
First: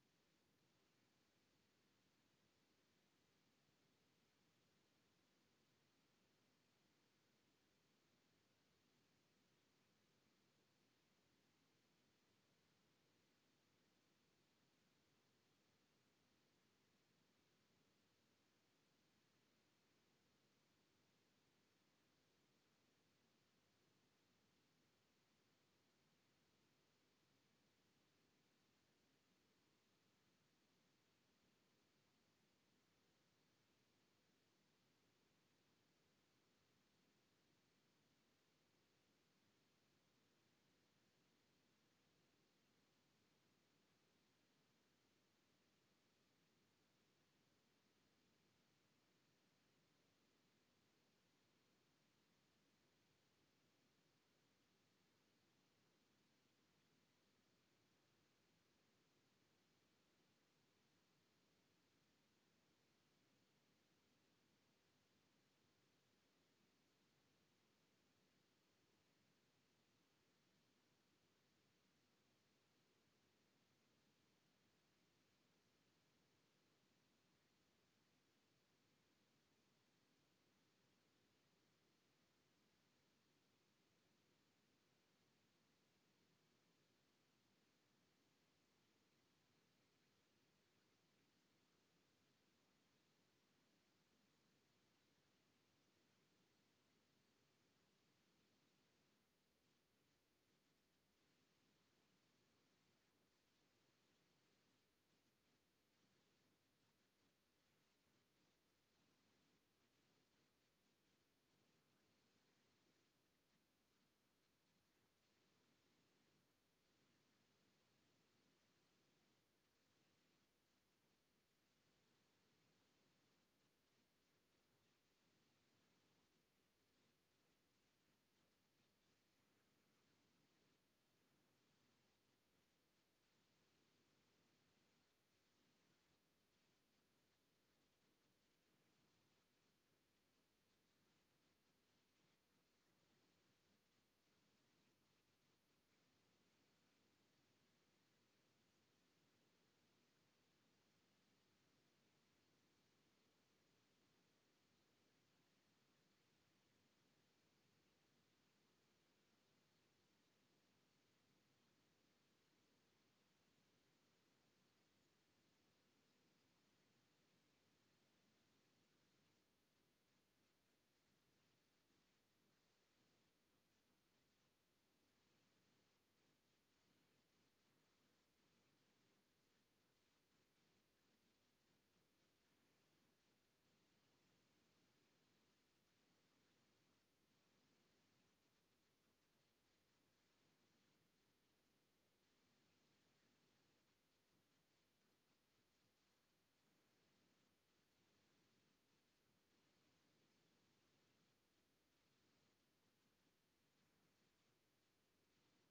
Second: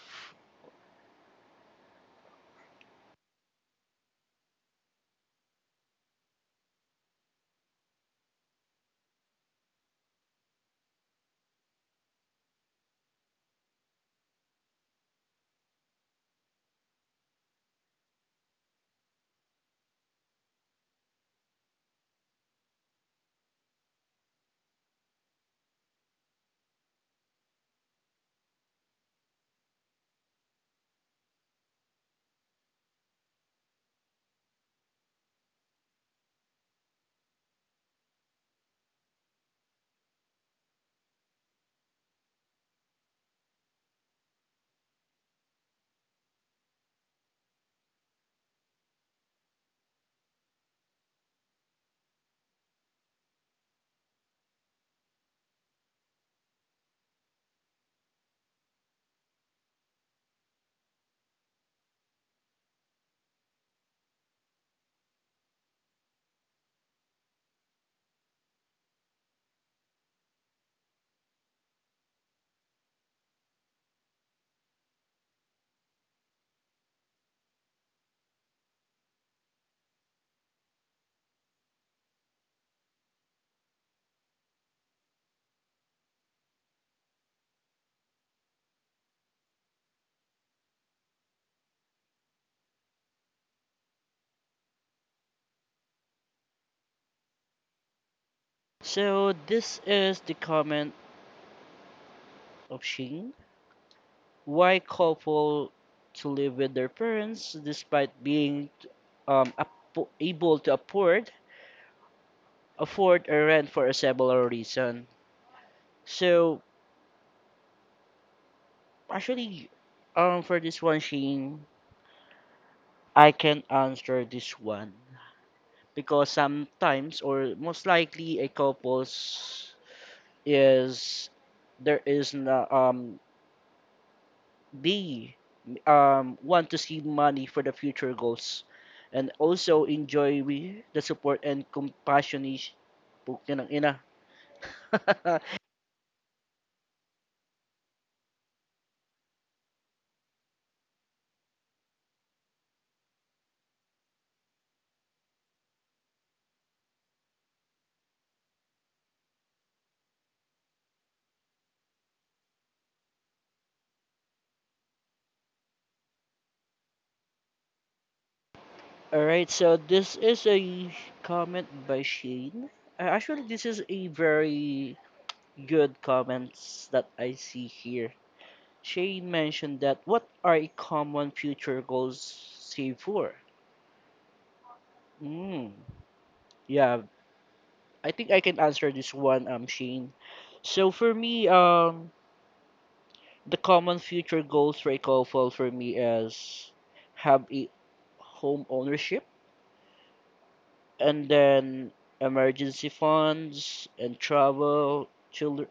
so this is the comment of Shane. Why couple to live with their parents despite being um, able to afford a rent for a several reason. So actually, for this one, Shane, I can answer this one because sometimes or most likely a couples is there is na, they want to see money for the future goals, and also enjoy we the support and compassion is putya ng ina. All right, so this is a comment by Shane. Actually, this is a very good comments that I see here. Shane mentioned that what are common future goals save for? Mm, yeah, I think I can answer this one, Shane. So for me, the common future goals for a couple for me is have a home ownership, and then emergency funds and travel, children.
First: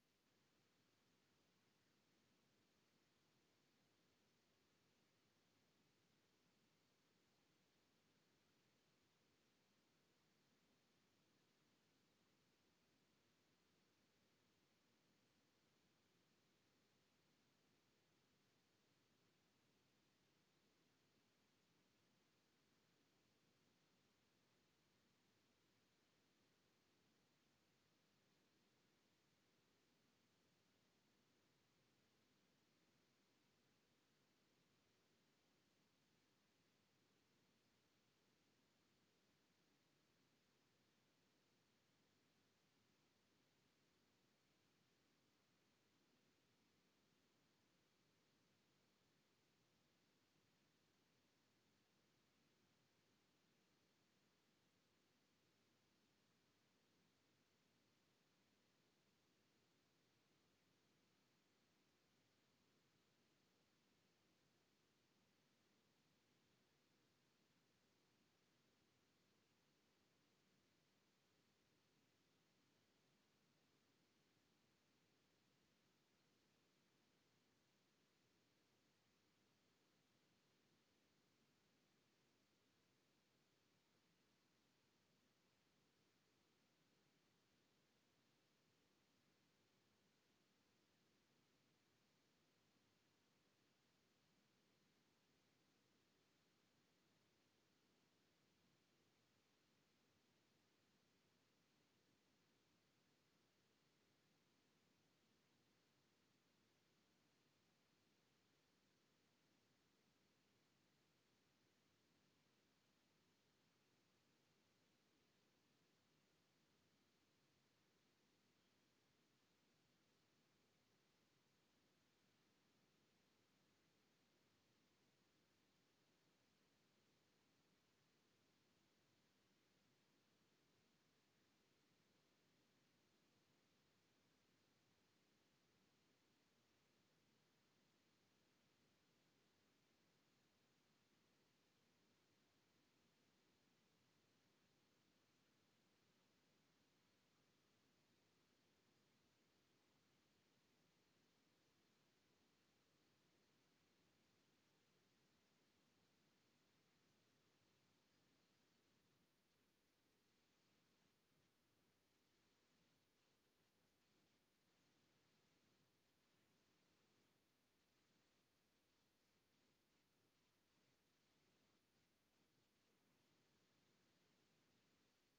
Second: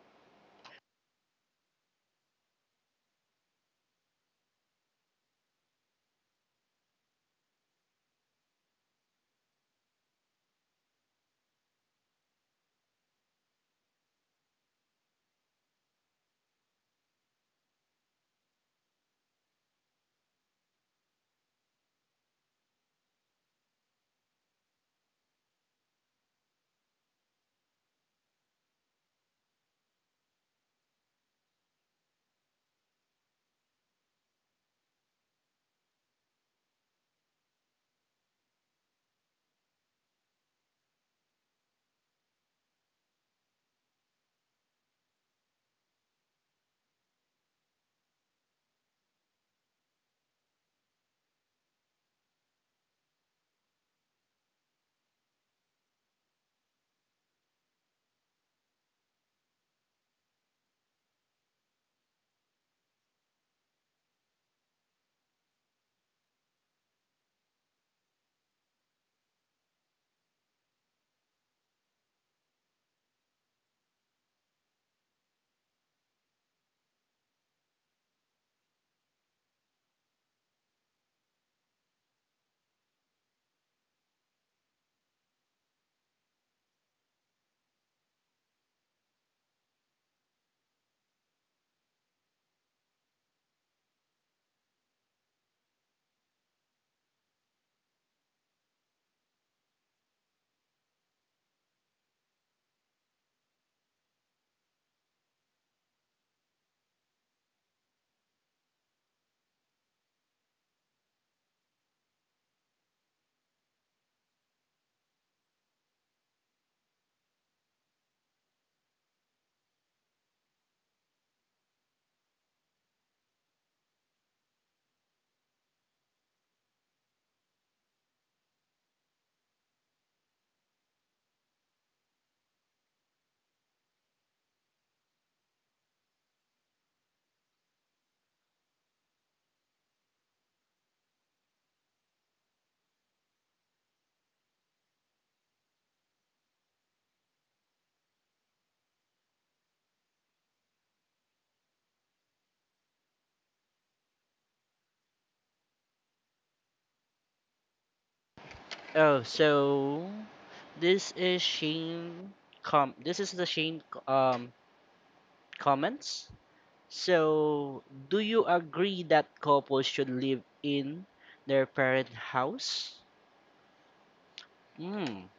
Oh, so this is Shane. Com. This is the Shane. Um, comments. So, do you agree that couples should live in their parent house? Hmm.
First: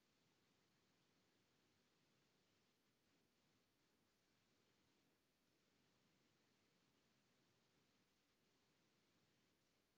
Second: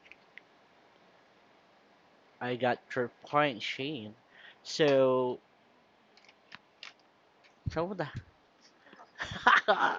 I got your point, Shane. So, so the. I,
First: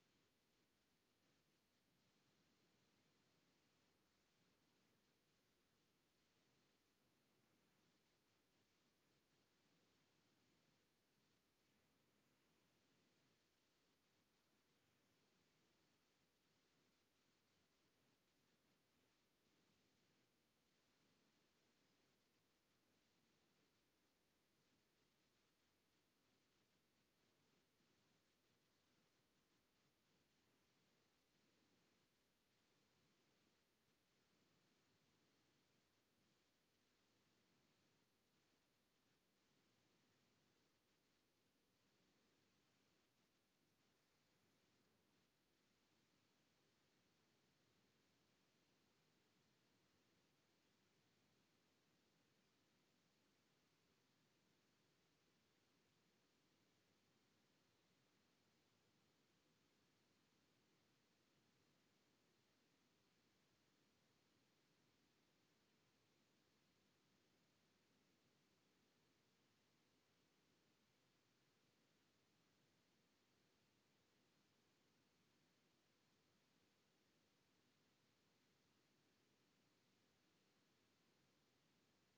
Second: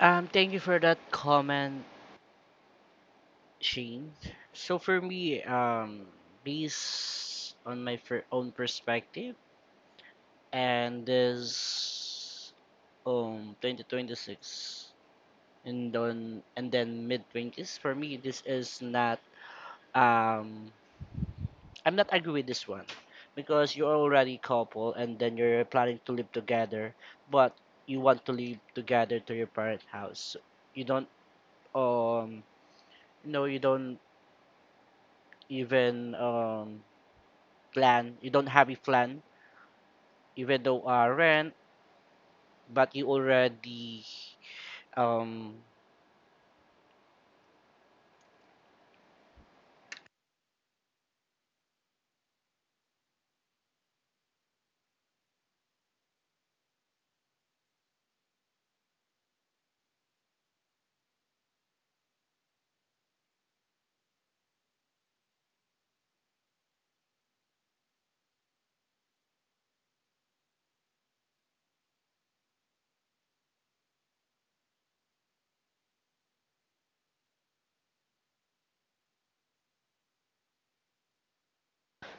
thank you for that comment, Shane. So for me, based on my own perspective, and this 2026, and then mid 20s. For me, this is not um I'm not agree with this one because you're already couple and then you're planning to live together, but you want to live together to your parent house. You don't um no you don't even plan. You don't have a plan, even though rent, but you already um.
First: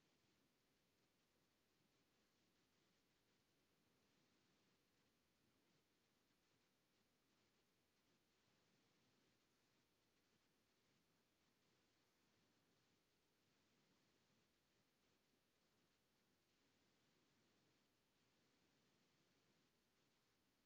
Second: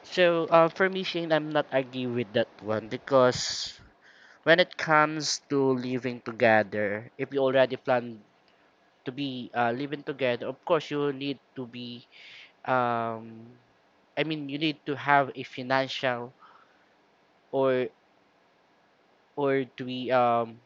So for me, Shane, I'm not agree with that one because when it comes to living together, if you already plan to be living together, of course you need to be um. I mean, you need to have a financial or or to be um.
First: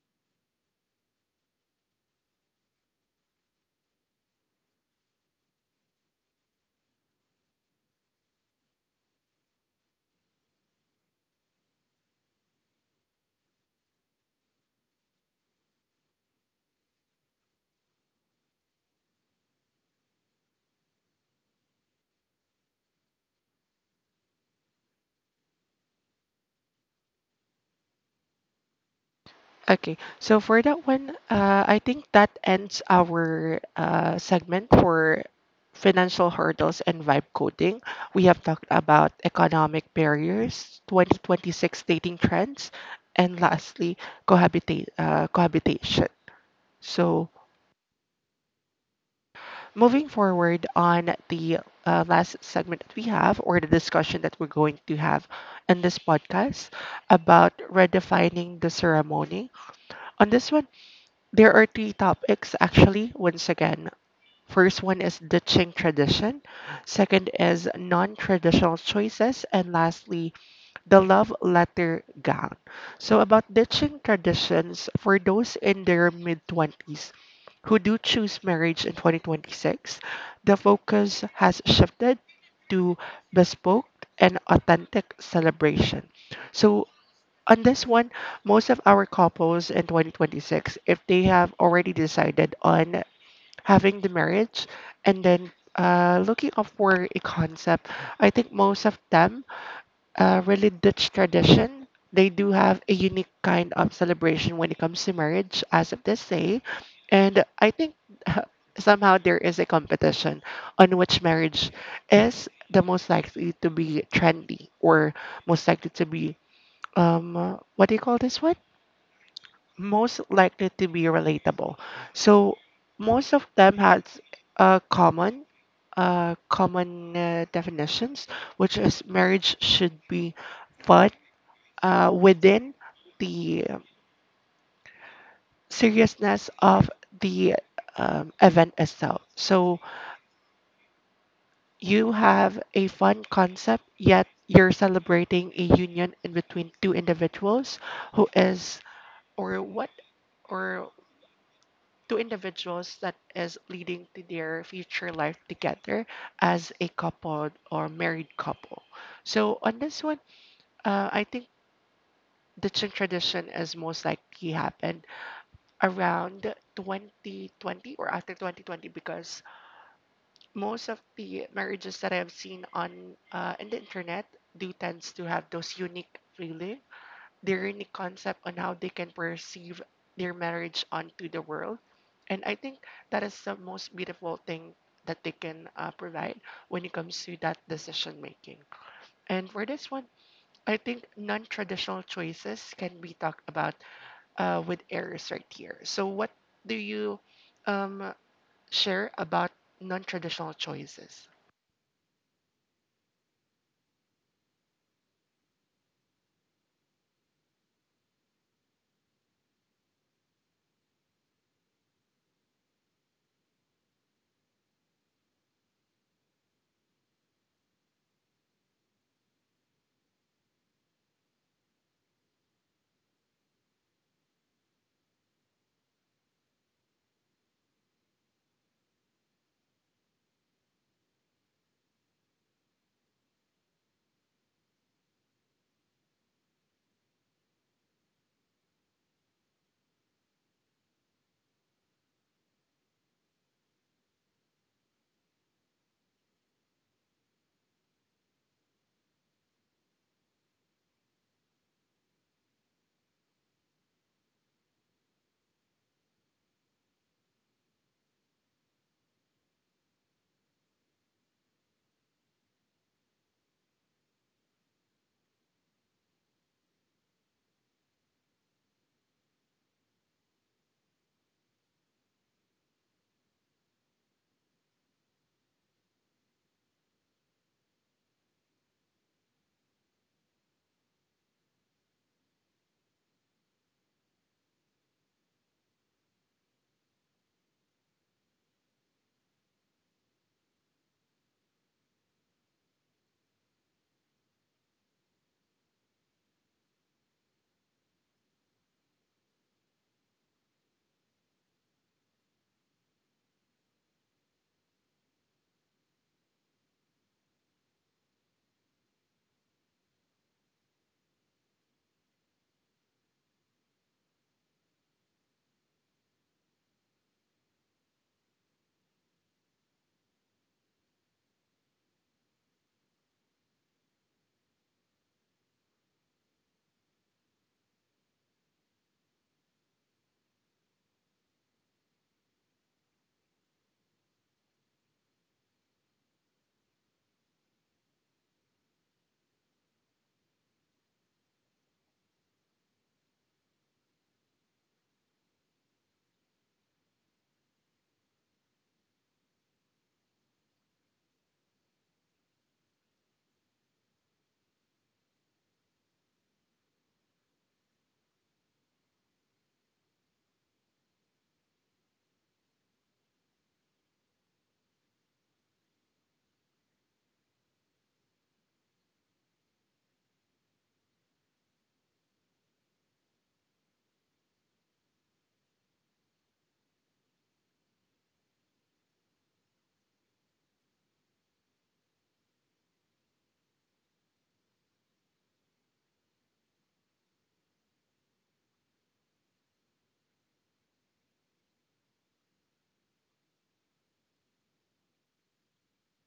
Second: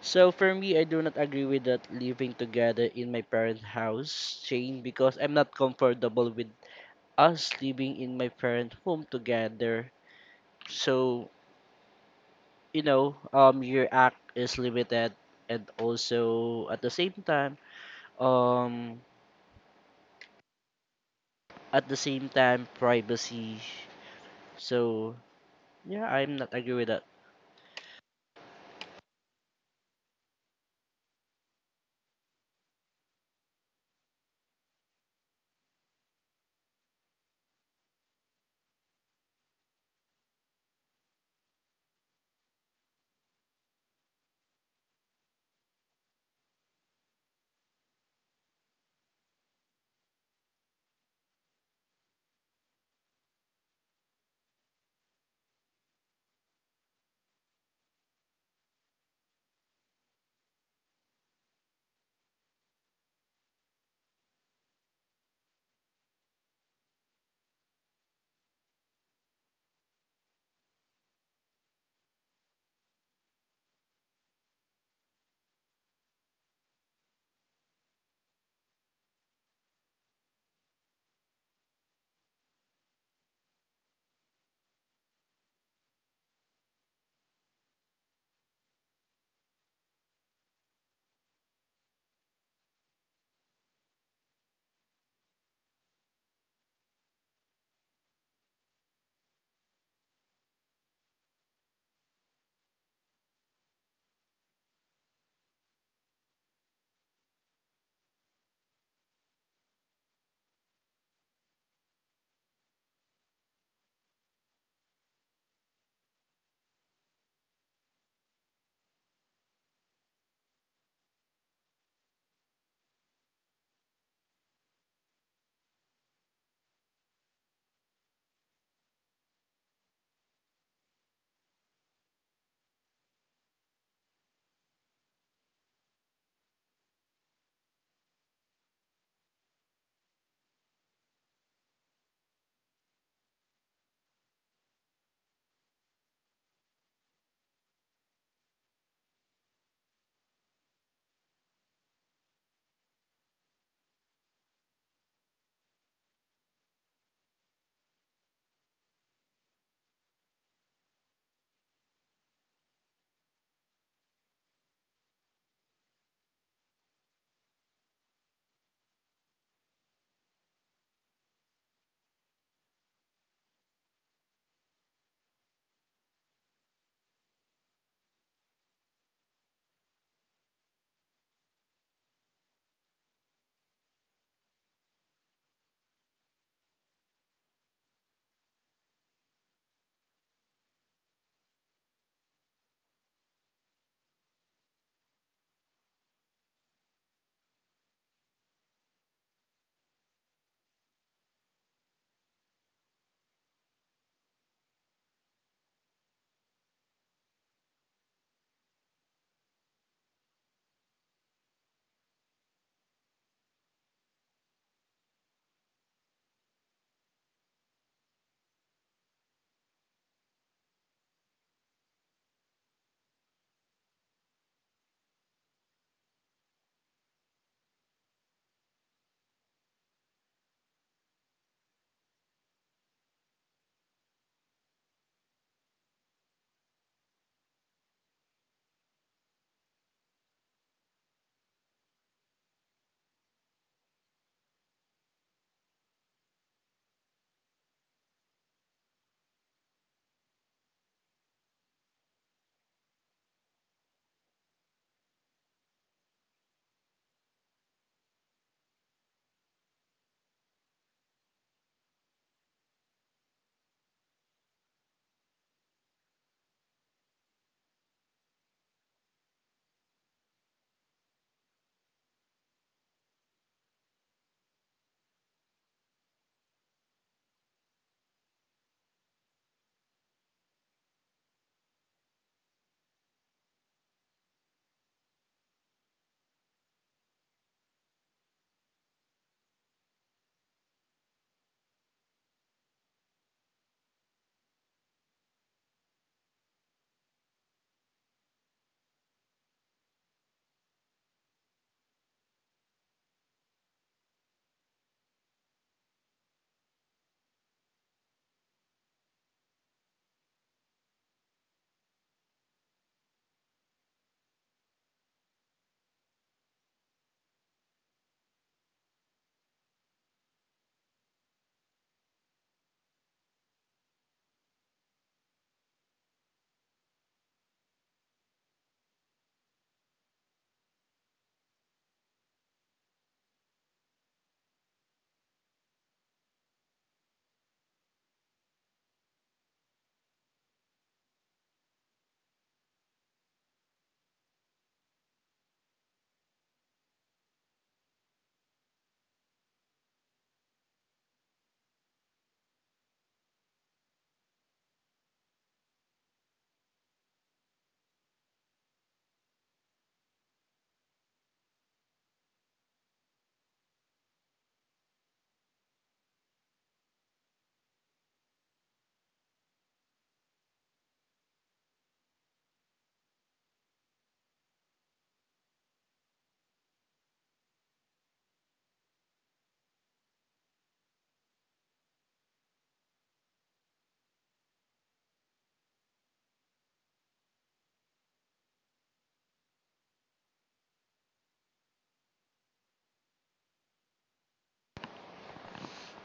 So for me, I do not agree with that living together in my parent house, Shane, because I'm not comfortable with us living in my parent home together. So, you know, your act is limited, and also at the same time, um at the same time privacy. So yeah, I'm not agree with that.
Okay, so for that one, I think that ends our segment for financial hurdles and vibe coding. We have talked about economic barriers, 2026 dating trends, and lastly, cohabitation. So, moving forward on the last segment that we have, or the discussion that we're going to have in this podcast about redefining the ceremony. On this one, there are three topics actually, once again. First one is ditching tradition, second is non traditional choices, and lastly, the love letter gown. So, about ditching traditions for those in their mid 20s who do choose marriage in 2026, the focus has shifted to bespoke and authentic celebration. So, on this one, most of our couples in 2026, if they have already decided on having the marriage and then looking up for a concept, I think most of them really Dutch tradition. They do have a unique kind of celebration when it comes to marriage, as of this day. And I think somehow there is a competition on which marriage is the most likely to be trendy or most likely to be, what do you call this one? Most likely to be relatable. So most of them has a common definitions, which is marriage should be fun, within the seriousness of the event itself. So you have a fun concept, yet you're celebrating a union in between two individuals who is, or what, or two individuals that is leading to their future life together as a couple or married couple. So on this one, I think the Qing tradition is most likely happened around 2020 or after 2020 because most of the marriages that I've seen on in the internet do tends to have those unique feeling, their unique concept on how they can perceive their marriage onto the world. And I think that is the most beautiful thing that they can provide when it comes to that decision making. And for this one, I think non-traditional choices can be talked about with errors right here. So, what do you um, share about non traditional choices?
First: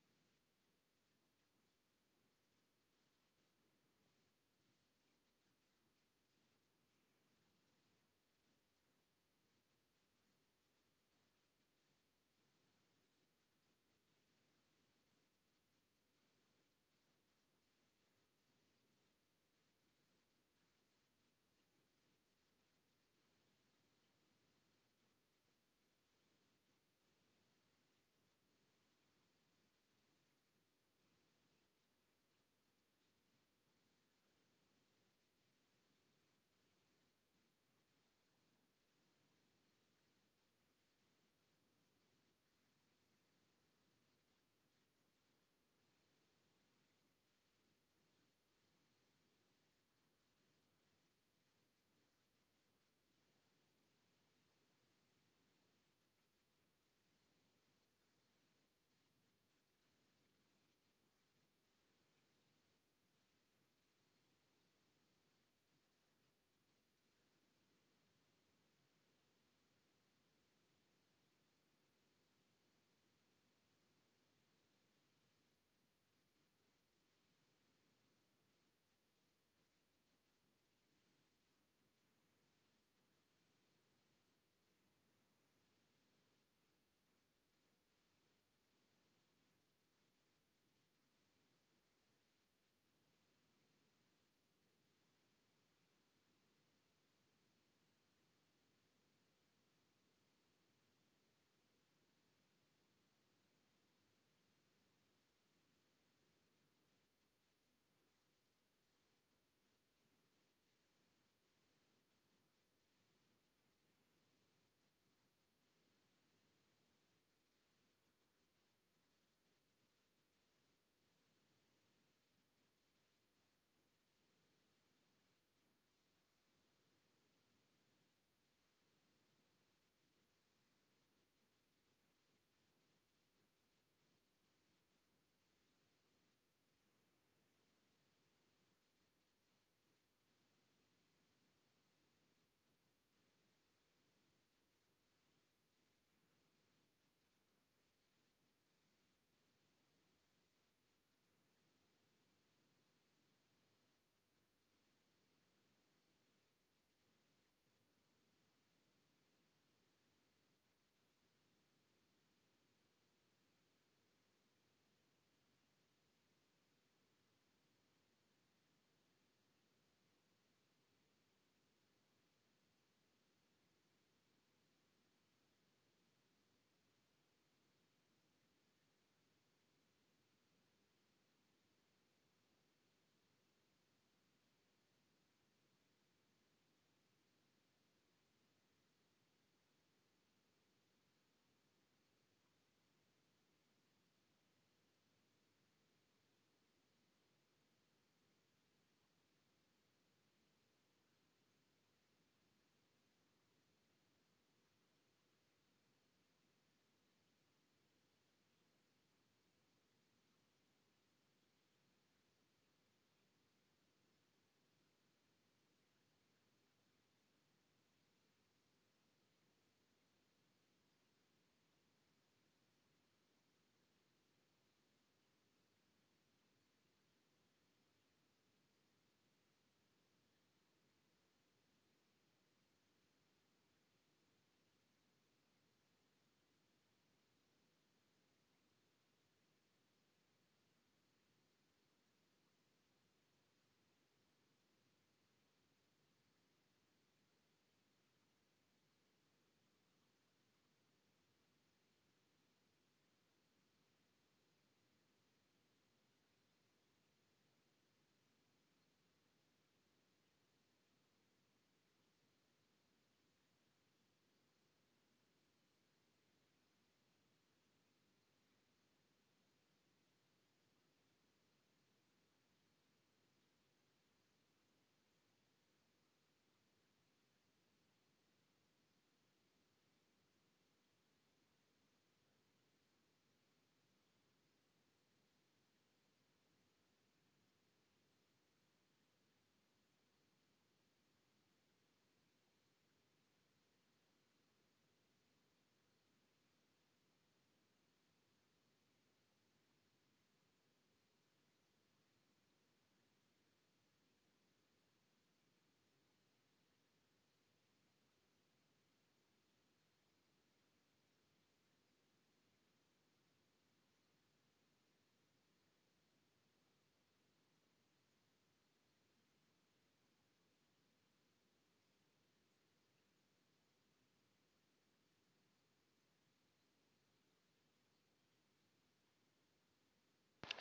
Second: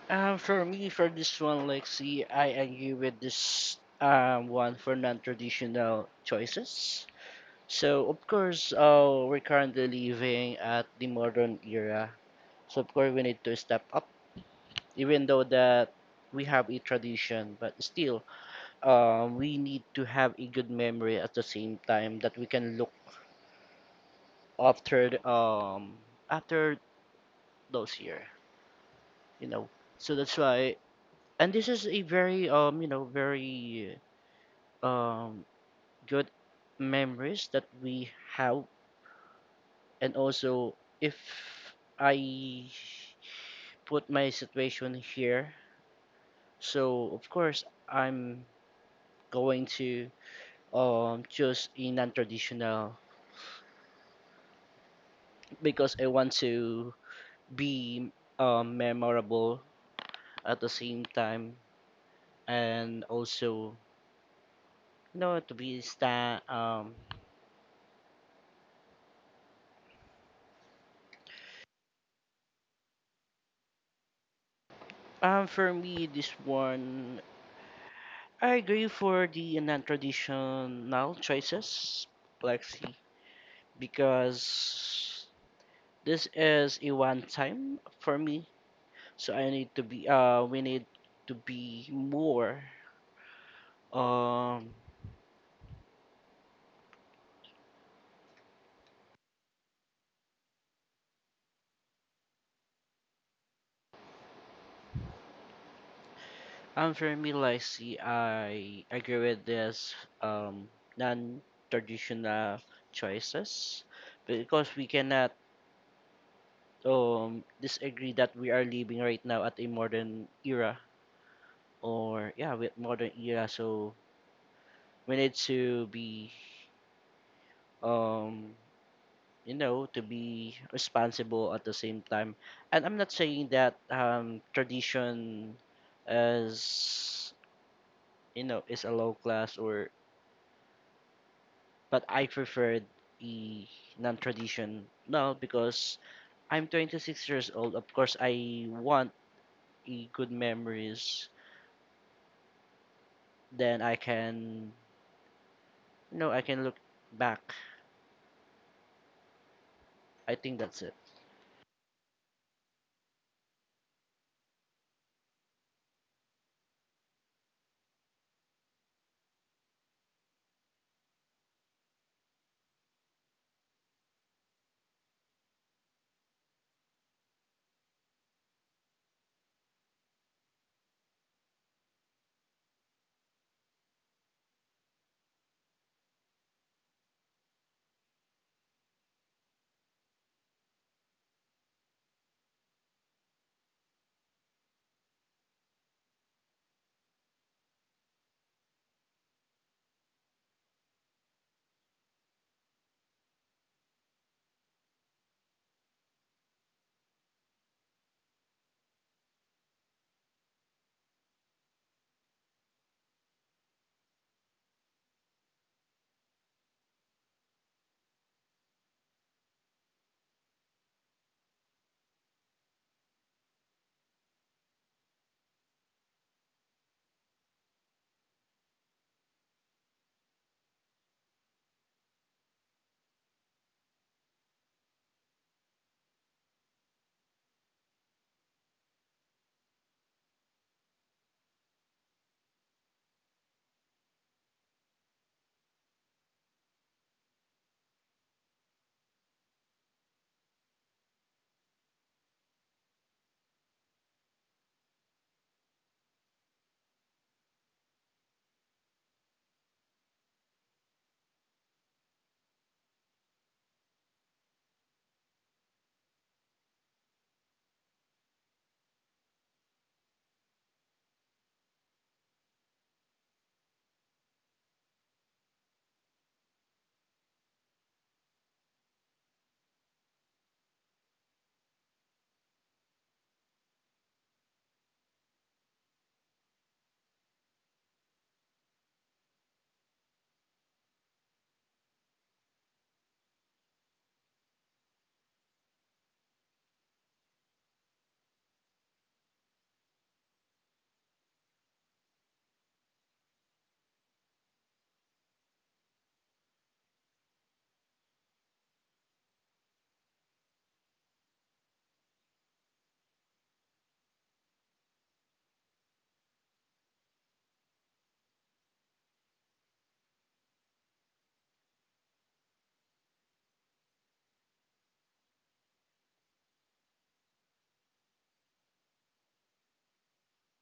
For me for this one, like see I agree with this one for non traditional choices. So of course, we're currently living at the modern era. So of course, we need to step up, even though that we have a tradition, but still, we need to have a good memory at the same time that we can look after after those year, you know. So that's why, and this is a very you know very um good memories that we have. And also if I put my situation here, so of course I'm going to choose a non-traditional because I want to be memorable at the same time, and also you know to be sta for me this one I agree for the non-traditional choices, Lexi, because this is a one time for me, so I need to be we need to be more um. And for me, like see I agree with this um non-traditional choices because we cannot disagree that we are living right now at a modern era, or yeah with modern era. So we need to be um you know to be responsible at the same time. And I'm not saying that tradition is you know is a low class or, but I preferred a non-tradition now because I'm 26 years old. Of course I want a good memories, then I can you know I can look back. I think that's it.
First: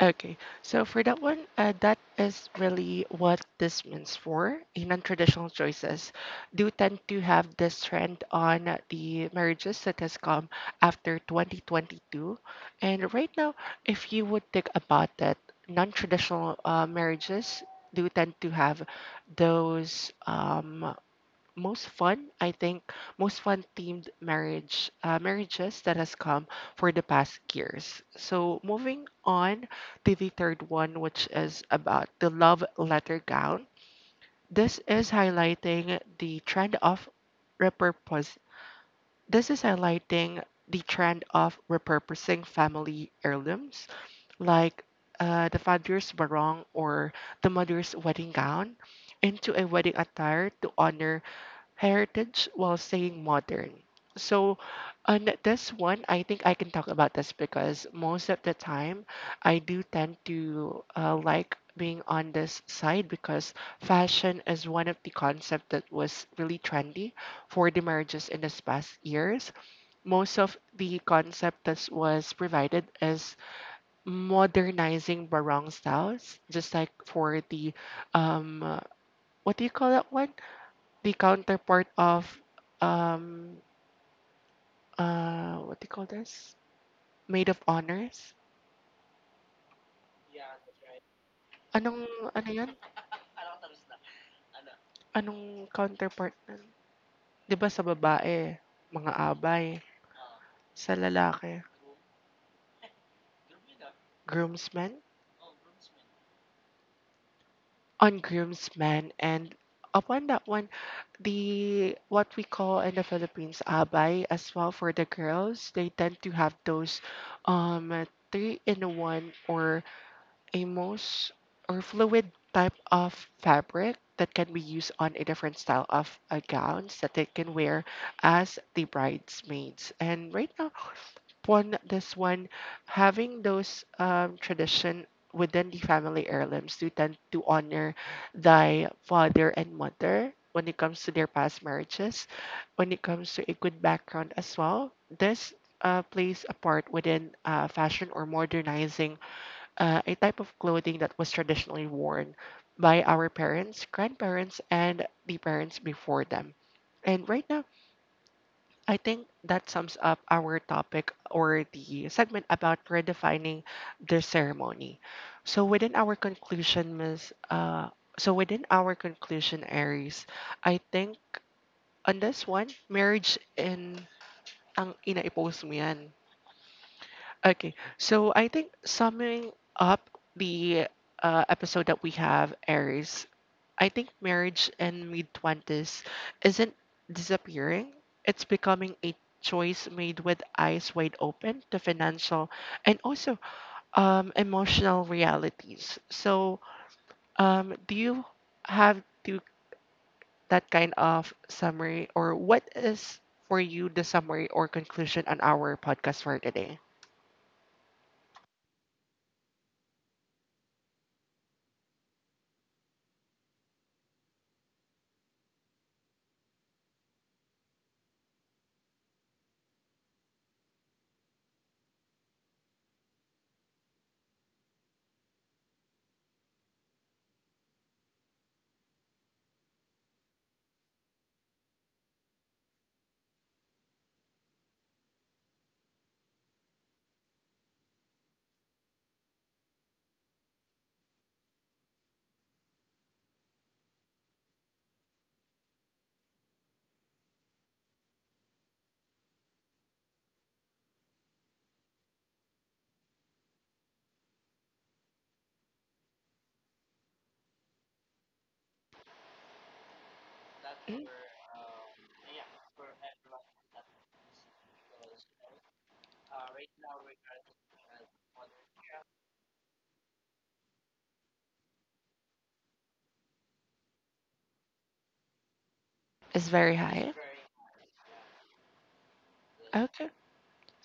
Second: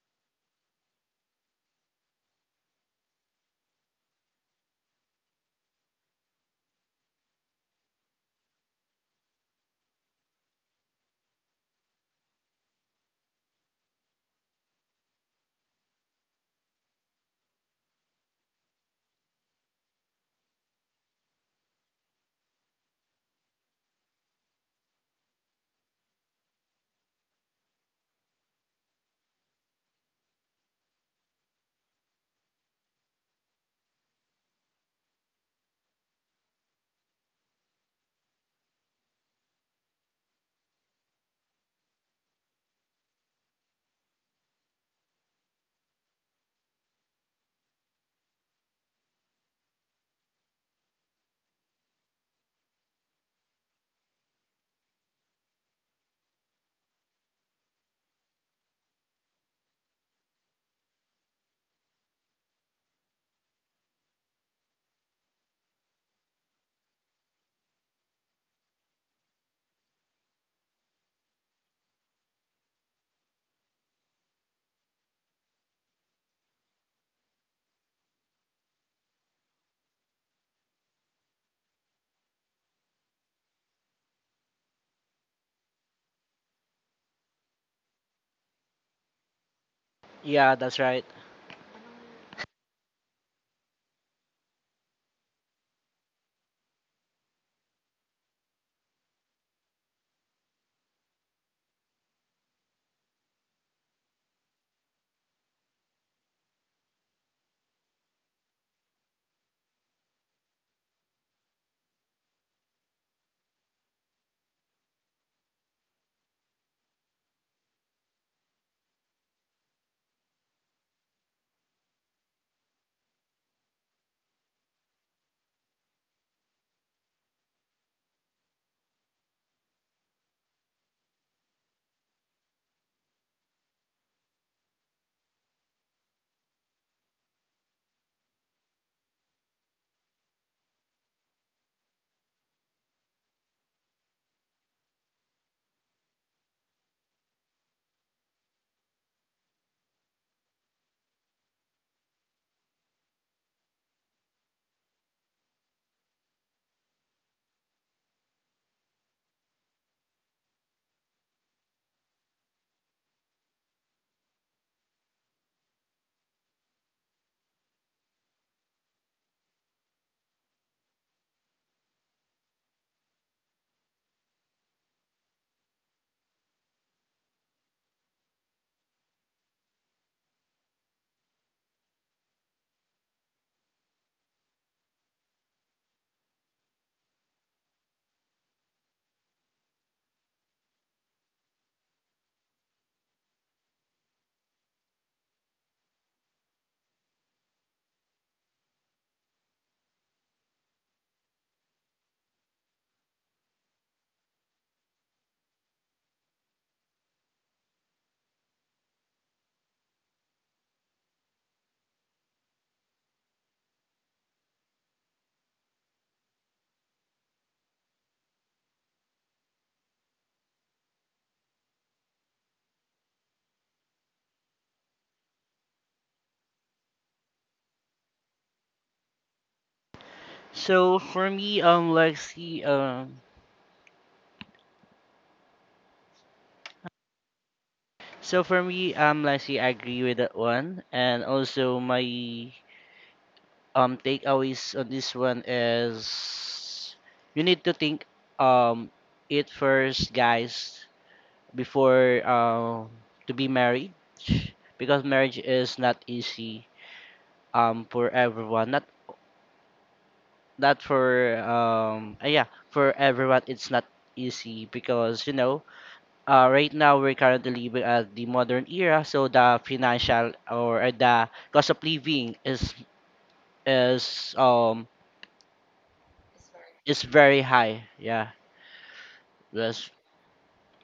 Okay, so for that one, that is really what this means for in non-traditional choices. Do tend to have this trend on the marriages that has come after 2022, and right now, if you would think about that, non-traditional marriages do tend to have those. Most fun I think most fun themed marriages that has come for the past years. So moving on to the third one, which is about the love letter gown, this is highlighting the trend of repurpose this is highlighting the trend of repurposing family heirlooms, like the father's barong or the mother's wedding gown, into a wedding attire to honor heritage while staying modern. So, on this one, I think I can talk about this because most of the time I do tend to like being on this side because fashion is one of the concept that was really trendy for the marriages in this past years. Most of the concept that was provided is modernizing barong styles, just like for the um, uh, what do you call that one? The counterpart of um what do you call this? Maid of honors?
Yeah, that's right.
Anong ano 'yan? Anong counterpart nun? 'Di ba sa babae, mga abay, sa lalaki, groomsmen? On groomsmen, and upon that one, the what we call in the Philippines abay as well for the girls, they tend to have those um three in one or a most or fluid type of fabric that can be used on a different style of gowns that they can wear as the bridesmaids. And right now, upon this one, having those tradition within the family heirlooms to tend to honor thy father and mother when it comes to their past marriages, when it comes to a good background as well. This plays a part within fashion or modernizing a type of clothing that was traditionally worn by our parents, grandparents, and the parents before them. And right now, I think that sums up our topic or the segment about redefining the ceremony. So within our conclusion, Miss, uh, so within our conclusion, Aries, I think on this one, marriage in ang ina-post mo yan. Okay, so I think summing up the episode that we have, Aries, I think marriage in mid 20s isn't disappearing. It's becoming a choice made with eyes wide open to financial and also emotional realities. So, do you have to that kind of summary, or what is for you the summary or conclusion on our podcast for today?
So for me, Lexi, um so for me, Lassie, I agree with that one. And also my takeaways on this one is you need to think um it first, guys, before to be married, because marriage is not easy for everyone. Not
Mm.
for yeah for everyone. It's not easy because you know right now we're currently living at the modern era, so the financial or the cost of living is is um
It's very
is
high.
very high. Yeah, yes.
Okay.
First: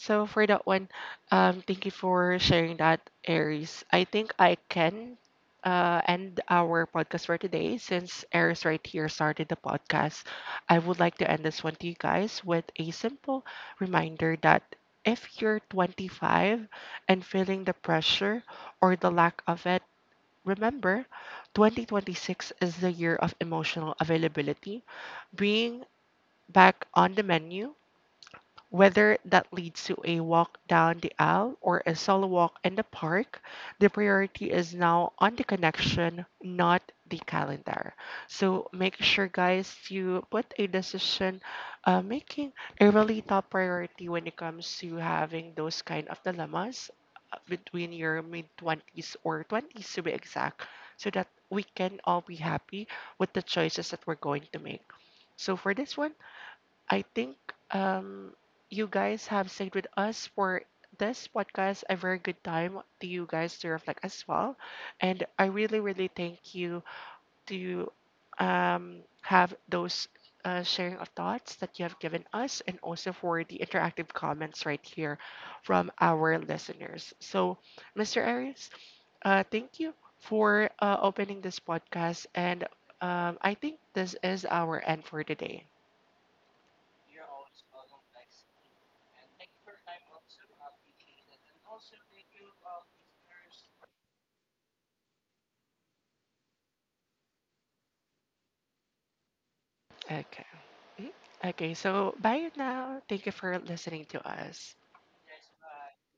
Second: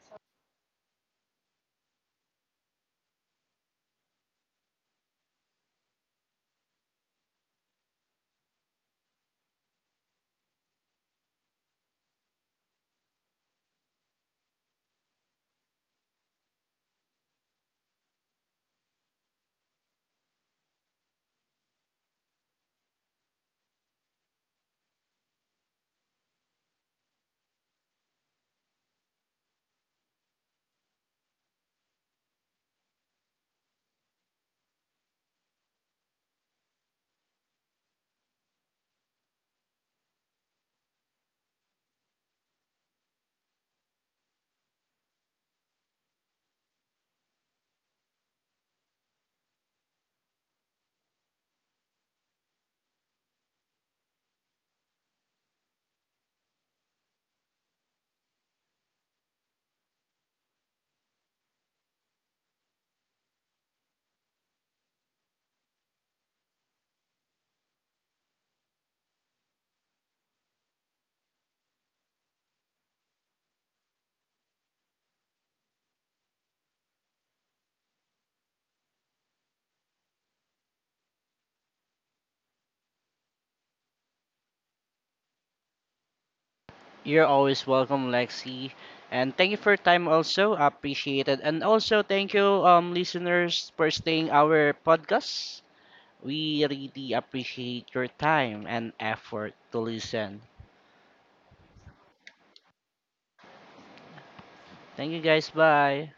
So for that one, thank you for sharing that, Aries. I think I can end our podcast for today since Aries right here started the podcast. I would like to end this one to you guys with a simple reminder that if you're 25 and feeling the pressure or the lack of it. Remember, 2026 is the year of emotional availability. Bring back on the menu whether that leads to a walk down the aisle or a solo walk in the park, the priority is now on the connection, not the calendar. So make sure, guys, you put a decision making a really top priority when it comes to having those kind of dilemmas between your mid 20s or 20s to be exact, so that we can all be happy with the choices that we're going to make. So for this one, I think um, you guys have stayed with us for this podcast. A very good time to you guys to reflect as well. And I really, really thank you to have those sharing of thoughts that you have given us, and also for the interactive comments right here from our listeners. So, Mr. Arias, thank you for opening this podcast. And I think this is our end for today.
You're always welcome, Lexi, and thank you for your time. Also appreciate it, and also thank you, listeners, for staying our podcast. We really appreciate your time and effort to listen.
Okay. Mhm. Okay, so bye now. Thank you for listening to us.
Thank you, guys. Bye.